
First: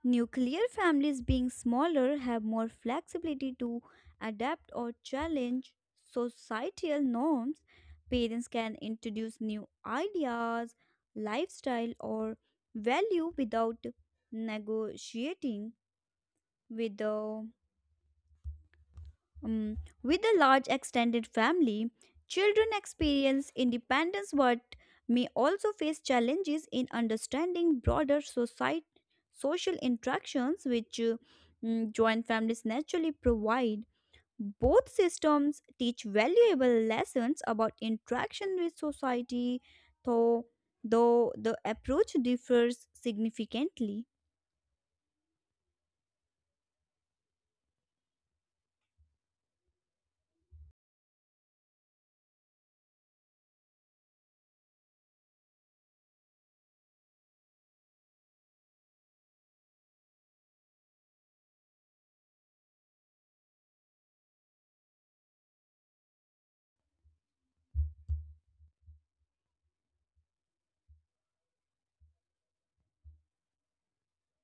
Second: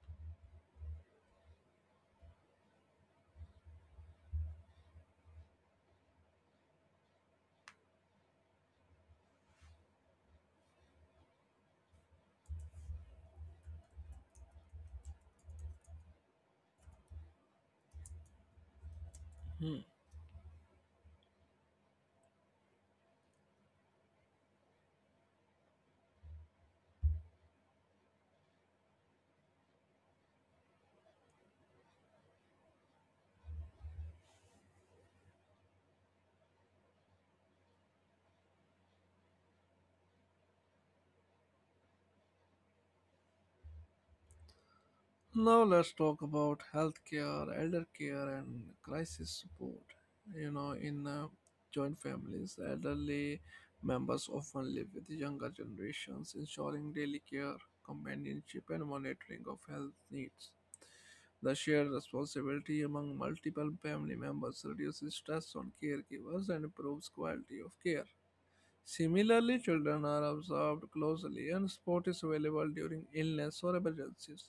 [SPEAKER 2] Nuclear families, being smaller, have more flexibility to adapt or challenge societal norms. Parents can introduce new ideas, lifestyle, or value without negotiating with the Mm,
[SPEAKER 1] Hmm.
[SPEAKER 2] with a large extended family, children experience independence but may also face challenges in understanding broader society, social interactions which uh, mm, joint families naturally provide. Both systems teach valuable lessons about interaction with society, though, though the approach differs significantly.
[SPEAKER 1] Now let's talk about healthcare, elder care, and crisis support. You know, in uh, joint families, elderly members often live with younger generations, ensuring daily care, companionship, and monitoring of health needs. The shared responsibility among multiple family members reduces stress on caregivers and improves quality of care. Similarly, children are observed closely and support is available during illness or emergencies.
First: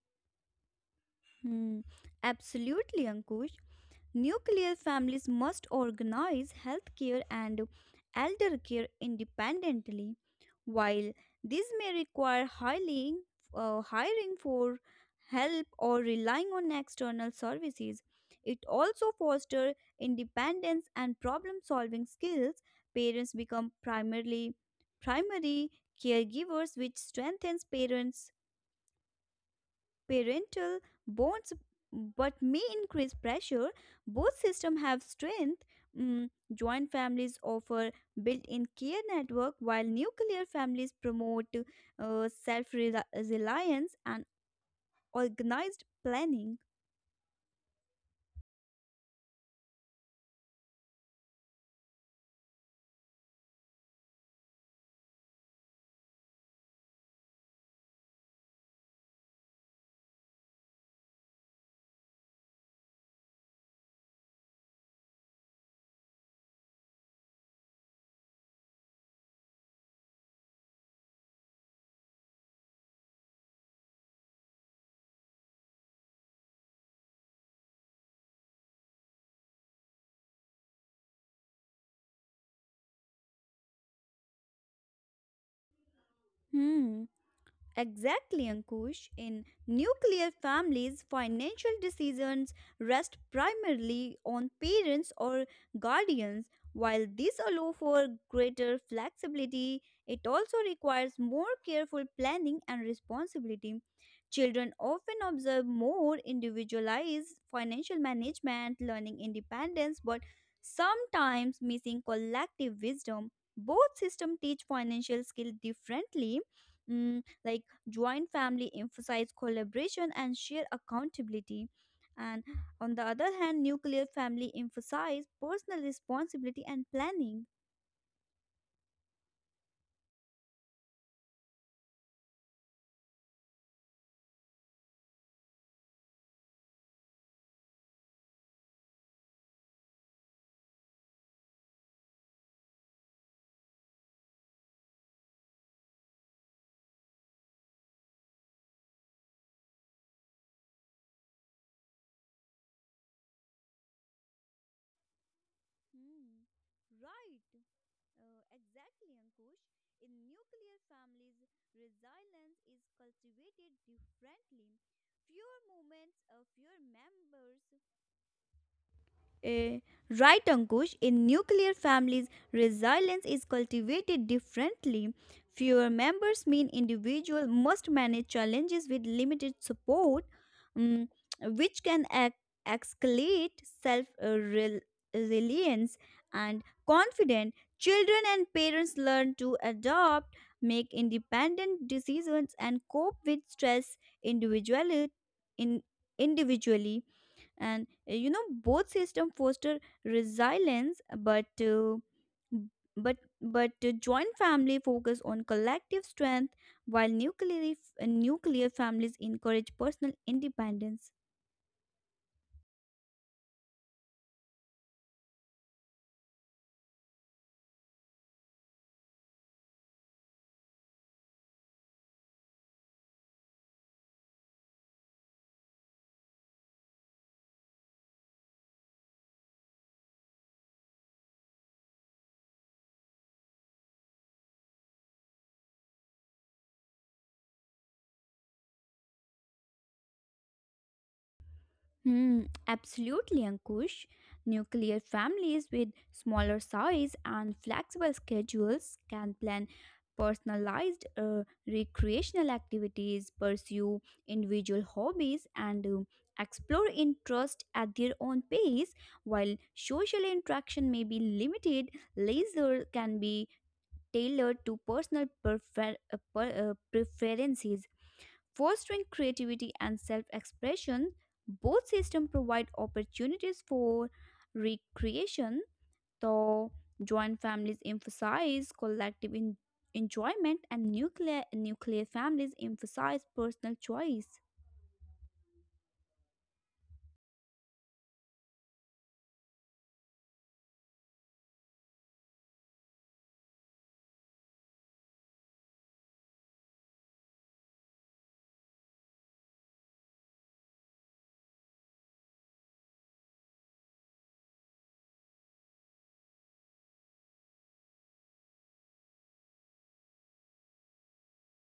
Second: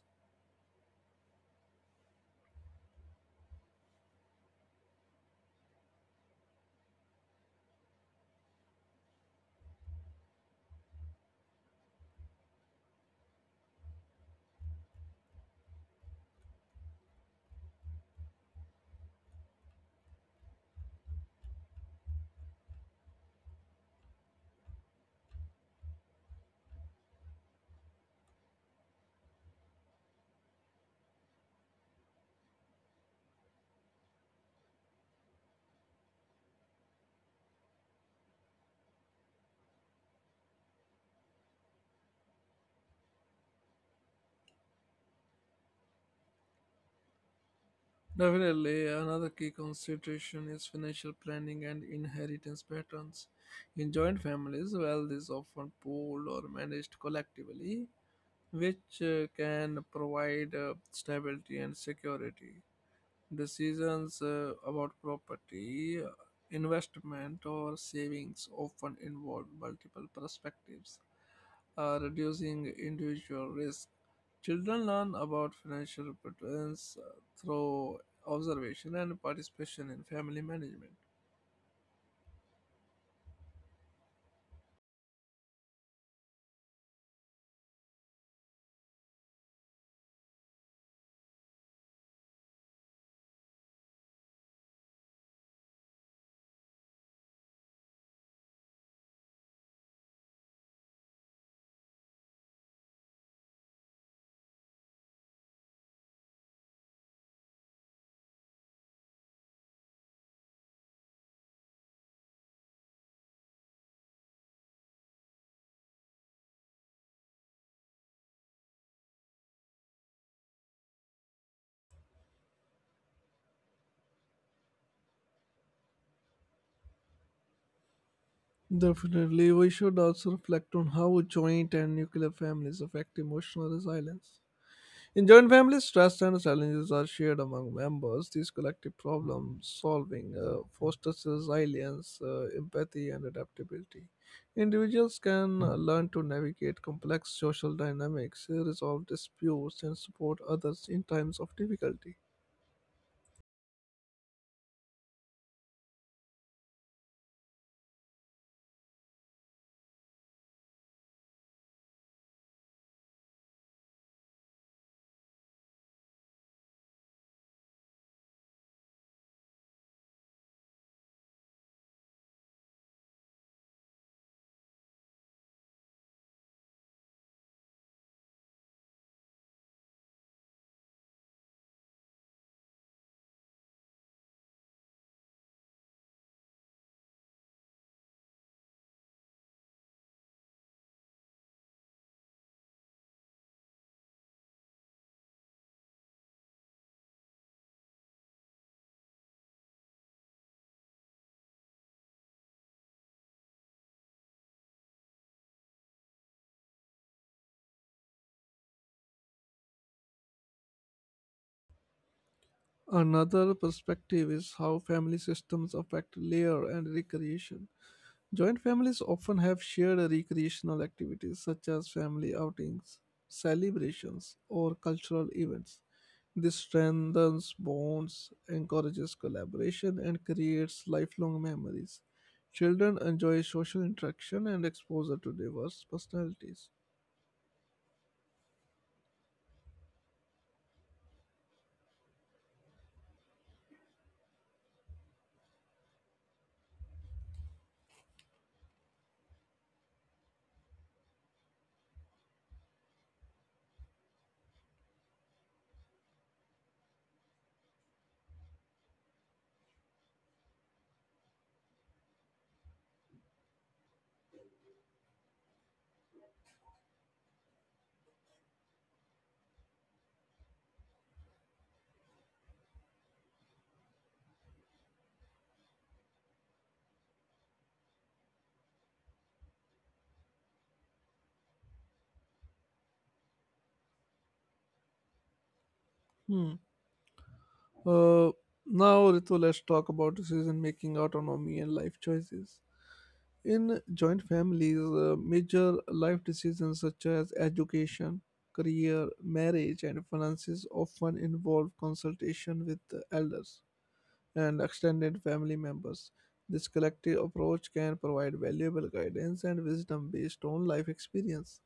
[SPEAKER 2] Hmm. Absolutely, Ankush. Nuclear families must organize healthcare and elder care independently. While this may require hiring, uh, hiring for help or relying on external services, it also fosters independence and problem solving skills. Parents become primarily primary caregivers, which strengthens parents' parental bonds but may increase pressure. Both systems have strength. Mm, Joint families offer built-in care network while nuclear families promote uh, self-reliance and organized planning.
[SPEAKER 1] Definitely, another key consideration is financial planning and inheritance patterns. In joint families, wealth is often pooled or managed collectively, which uh, can provide uh, stability and security. Decisions uh, about property, uh, investment, or savings often involve multiple perspectives, uh, reducing individual risk. Children learn about financial prudence uh, through observation and participation in family management.
[SPEAKER 2] Hmm. Exactly, Ankush. In nuclear families, financial decisions rest primarily on parents or guardians. While this allows for greater flexibility, it also requires more careful planning and responsibility. Children often observe more individualized financial management, learning independence, but sometimes missing collective wisdom. Both systems teach financial skill differently. Mm, like, joint family emphasize collaboration and share accountability. And on the other hand, nuclear family emphasize personal responsibility and planning.
[SPEAKER 1] Definitely, we should also reflect on how joint and nuclear families affect emotional resilience. In joint families, stress and challenges are shared among members. This collective problem solving uh, fosters resilience, uh, empathy, and adaptability. Individuals can uh, learn to navigate complex social dynamics, uh, resolve disputes, and support others in times of difficulty.
[SPEAKER 2] Hmm. Right. Uh, exactly, Ankush. In nuclear families, resilience is cultivated differently. Fewer moments, uh, fewer members, Eh, right, Ankush. In nuclear families, resilience is cultivated differently. Fewer members mean individual must manage challenges with limited support, mm, which can ex- escalate self-reliance and confidence. Children and parents learn to adopt, make independent decisions, and cope with stress individually. In, Individually, and uh, you know, both system foster resilience but uh, but but uh, joint family focus on collective strength while nuclear f- uh, nuclear families encourage personal independence.
[SPEAKER 1] Another perspective is how family systems affect layer and recreation. Joint families often have shared recreational activities such as family outings, celebrations, or cultural events. This strengthens bonds, encourages collaboration, and creates lifelong memories. Children enjoy social interaction and exposure to diverse personalities.
[SPEAKER 2] Hmm, absolutely, Ankush. Nuclear families with smaller size and flexible schedules can plan personalized uh, recreational activities, pursue individual hobbies, and uh, explore interest at their own pace. While social interaction may be limited, leisure can be tailored to personal prefer- uh, per- uh, preferences. Fostering creativity and self expression, both systems provide opportunities for recreation, though joint families emphasize collective en- enjoyment and nuclear, nuclear families emphasize personal choice.
[SPEAKER 1] Hmm. Uh, Now, Ritu, let's talk about decision making, autonomy, and life choices. In joint families, uh, major life decisions such as education, career, marriage, and finances often involve consultation with the elders and extended family members. This collective approach can provide valuable guidance and wisdom based on life experience,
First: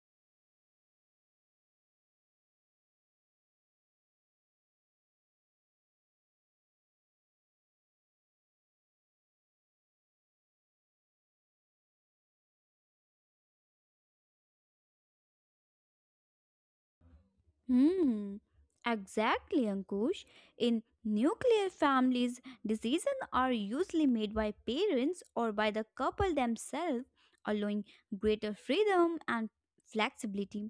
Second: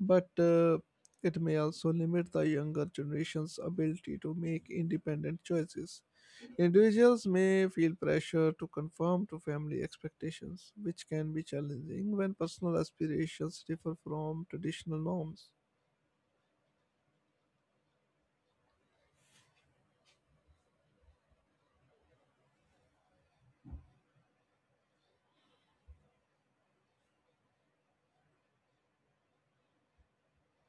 [SPEAKER 1] but uh, it may also limit the younger generation's ability to make independent choices. Individuals may feel pressure to conform to family expectations, which can be challenging when personal aspirations differ from traditional norms.
[SPEAKER 2] Hmm. Exactly, Ankush. In nuclear families, decisions are usually made by parents or by the couple themselves, allowing greater freedom and flexibility.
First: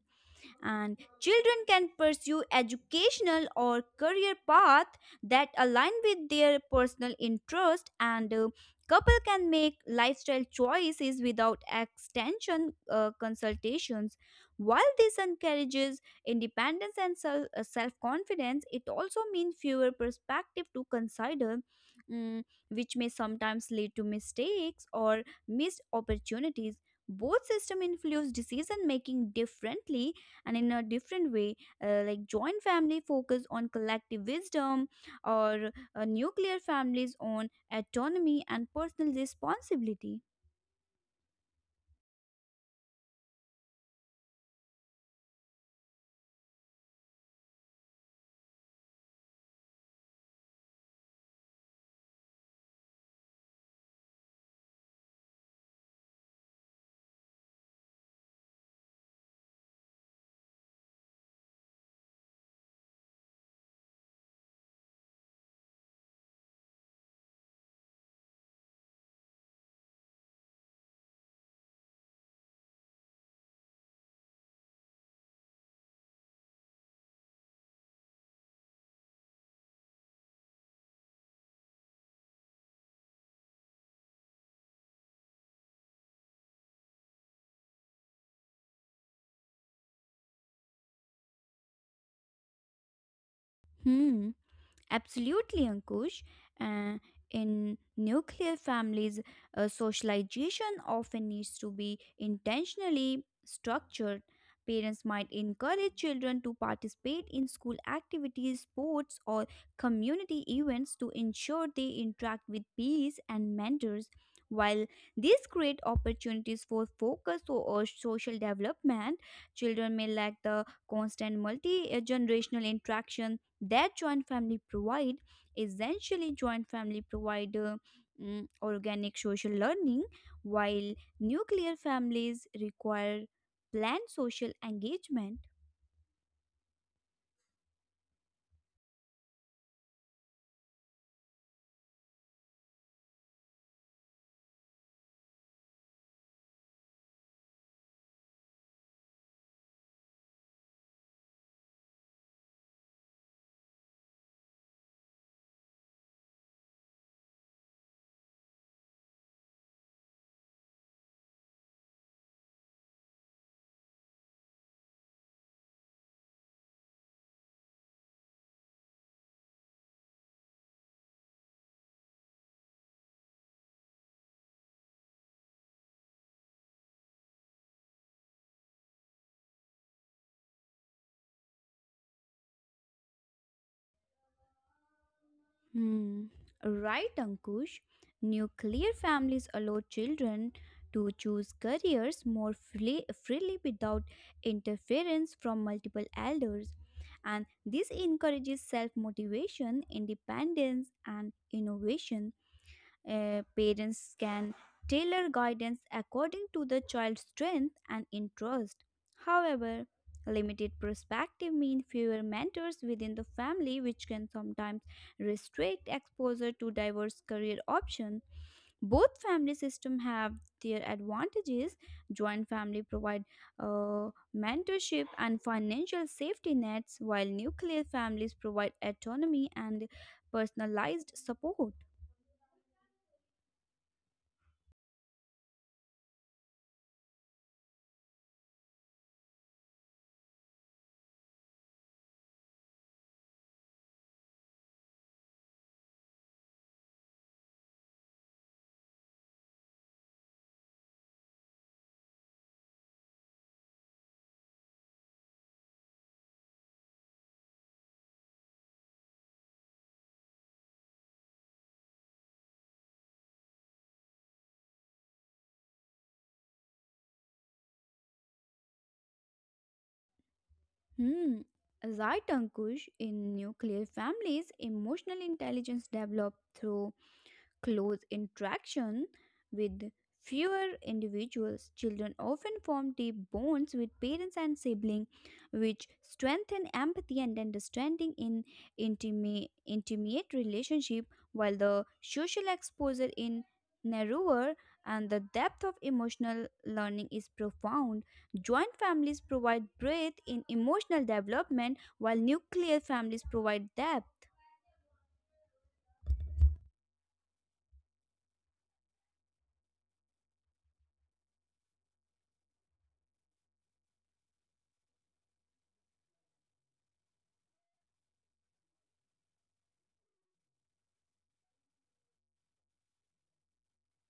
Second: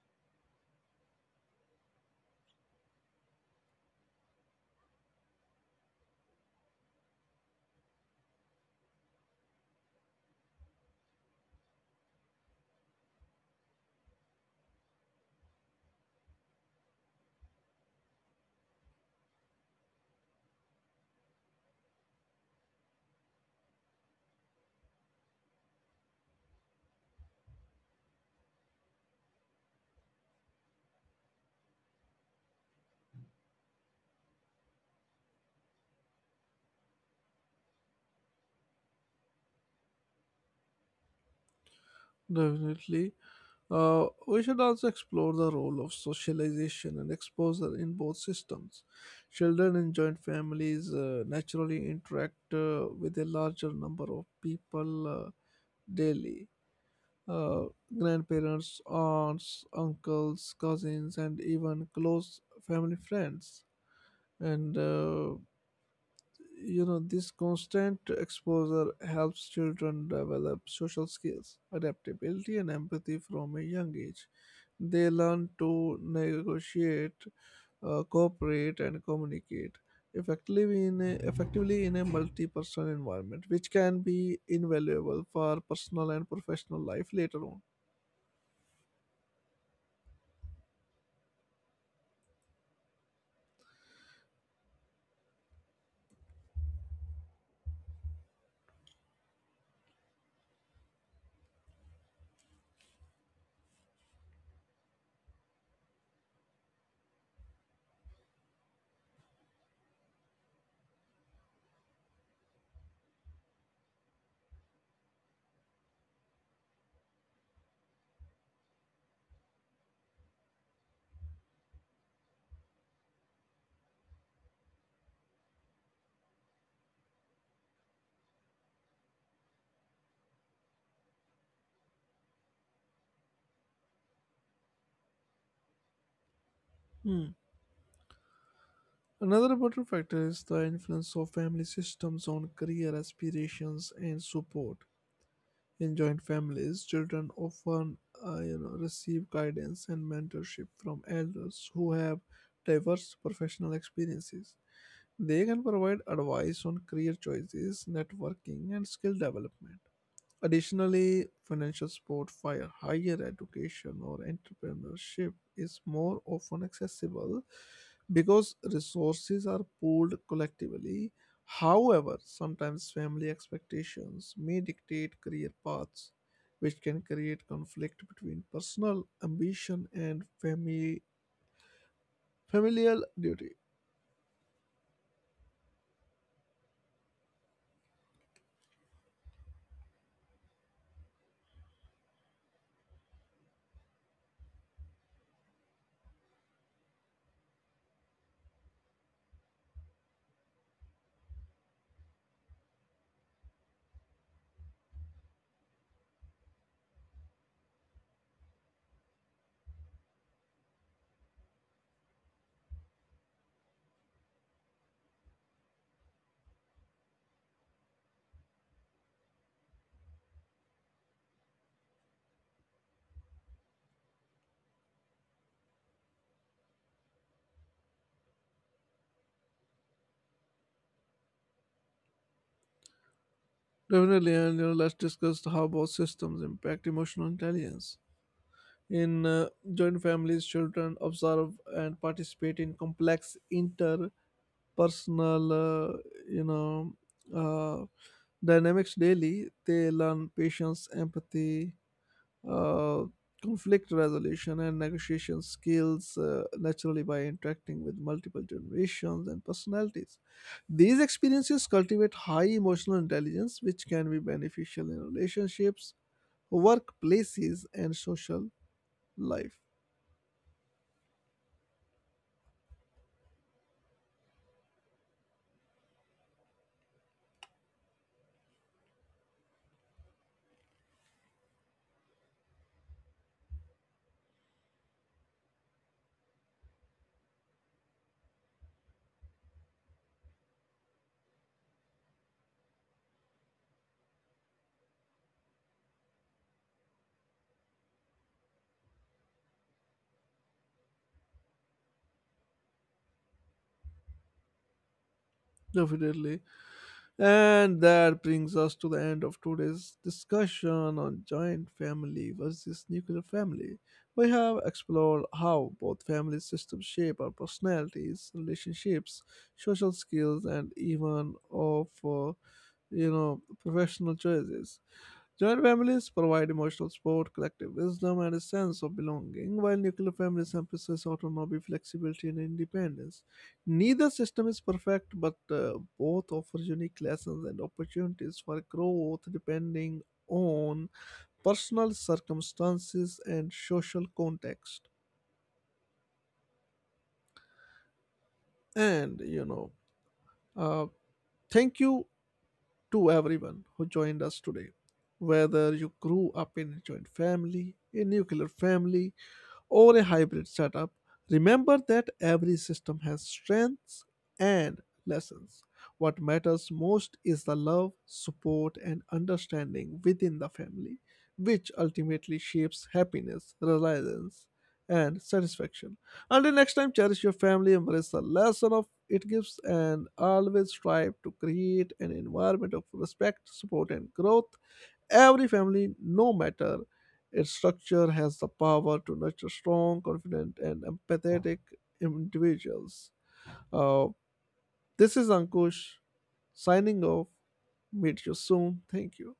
[SPEAKER 2] And children can pursue educational or career path that align with their personal interest, and uh, couple can make lifestyle choices without extension uh, consultations. While this encourages independence and self- uh, self-confidence, it also means fewer perspective to consider, mm, which may sometimes lead to mistakes or missed opportunities. Both system influence decision making differently and in a different way. Uh, like, joint family focus on collective wisdom or uh, nuclear families on autonomy and personal responsibility.
[SPEAKER 1] Definitely. Uh, we should also explore the role of socialization and exposure in both systems. Children in joint families uh, naturally interact uh, with a larger number of people uh, daily. Uh, Grandparents, aunts, uncles, cousins, and even close family friends and uh, you know this constant exposure helps children develop social skills adaptability and empathy from a young age they learn to negotiate uh, cooperate and communicate effectively in a, effectively in a multi-person environment which can be invaluable for personal and professional life later on.
[SPEAKER 2] Hmm. Absolutely, Ankush. Uh, in nuclear families, uh, socialization often needs to be intentionally structured. Parents might encourage children to participate in school activities, sports, or community events to ensure they interact with peers and mentors. While these create opportunities for focus or or social development, children may lack the constant multi generational interaction that joint family provide. Essentially joint family provide uh, mm, organic social learning while nuclear families require planned social engagement.
[SPEAKER 1] Hmm. Another important factor is the influence of family systems on career aspirations and support. In joint families, children often uh, you know, receive guidance and mentorship from elders who have diverse professional experiences. They can provide advice on career choices, networking, and skill development. Additionally, financial support via higher education or entrepreneurship is more often accessible because resources are pooled collectively. However, sometimes family expectations may dictate career paths, which can create conflict between personal ambition and family familial duty.
[SPEAKER 2] Hmm. Right, Ankush. Nuclear families allow children to choose careers more freely, freely without interference from multiple elders, and this encourages self motivation, independence, and innovation. Uh, parents can tailor guidance according to the child's strength and interest. However, limited perspective means fewer mentors within the family, which can sometimes restrict exposure to diverse career options. Both family systems have their advantages. Joint family provide uh, mentorship and financial safety nets, while nuclear families provide autonomy and personalized support.
[SPEAKER 1] Definitely, and you know, let's discuss how both systems impact emotional intelligence. In uh, joint families, children observe and participate in complex interpersonal, uh, you know, uh, dynamics daily. They learn patience, empathy, uh, conflict resolution, and negotiation skills uh, naturally by interacting with multiple generations and personalities. These experiences cultivate high emotional intelligence, which can be beneficial in relationships, workplaces, and social life.
[SPEAKER 2] Hmm. Right, Ankush. In nuclear families, emotional intelligence developed through close interaction with fewer individuals. Children often form deep bonds with parents and siblings, which strengthen empathy and understanding in intimate, intimate relationship, while the social exposure in narrower and the depth of emotional learning is profound. Joint families provide breadth in emotional development, while nuclear families provide depth.
[SPEAKER 1] Definitely. And that brings us to the end of today's discussion on giant family versus nuclear family. We have explored how both family systems shape our personalities, relationships, social skills, and even of uh, you know professional choices. Joint families provide emotional support, collective wisdom, and a sense of belonging, while nuclear families emphasize autonomy, flexibility, and independence. Neither system is perfect, but uh, both offer unique lessons and opportunities for growth depending on personal circumstances and social context. And, you know, uh, thank you to everyone who joined us today, whether you grew up in a joint family, a nuclear family, or a hybrid setup, remember that every system has strengths and lessons. What matters most is the love, support, and understanding within the family, which ultimately shapes happiness, resilience, and satisfaction. Until next time, cherish your family, embrace the lesson of it gives, and always strive to create an environment of respect, support, and growth. Every family, no matter its structure, has the power to nurture strong, confident, and empathetic individuals. Uh, this is Ankush signing off. Meet you soon. Thank you.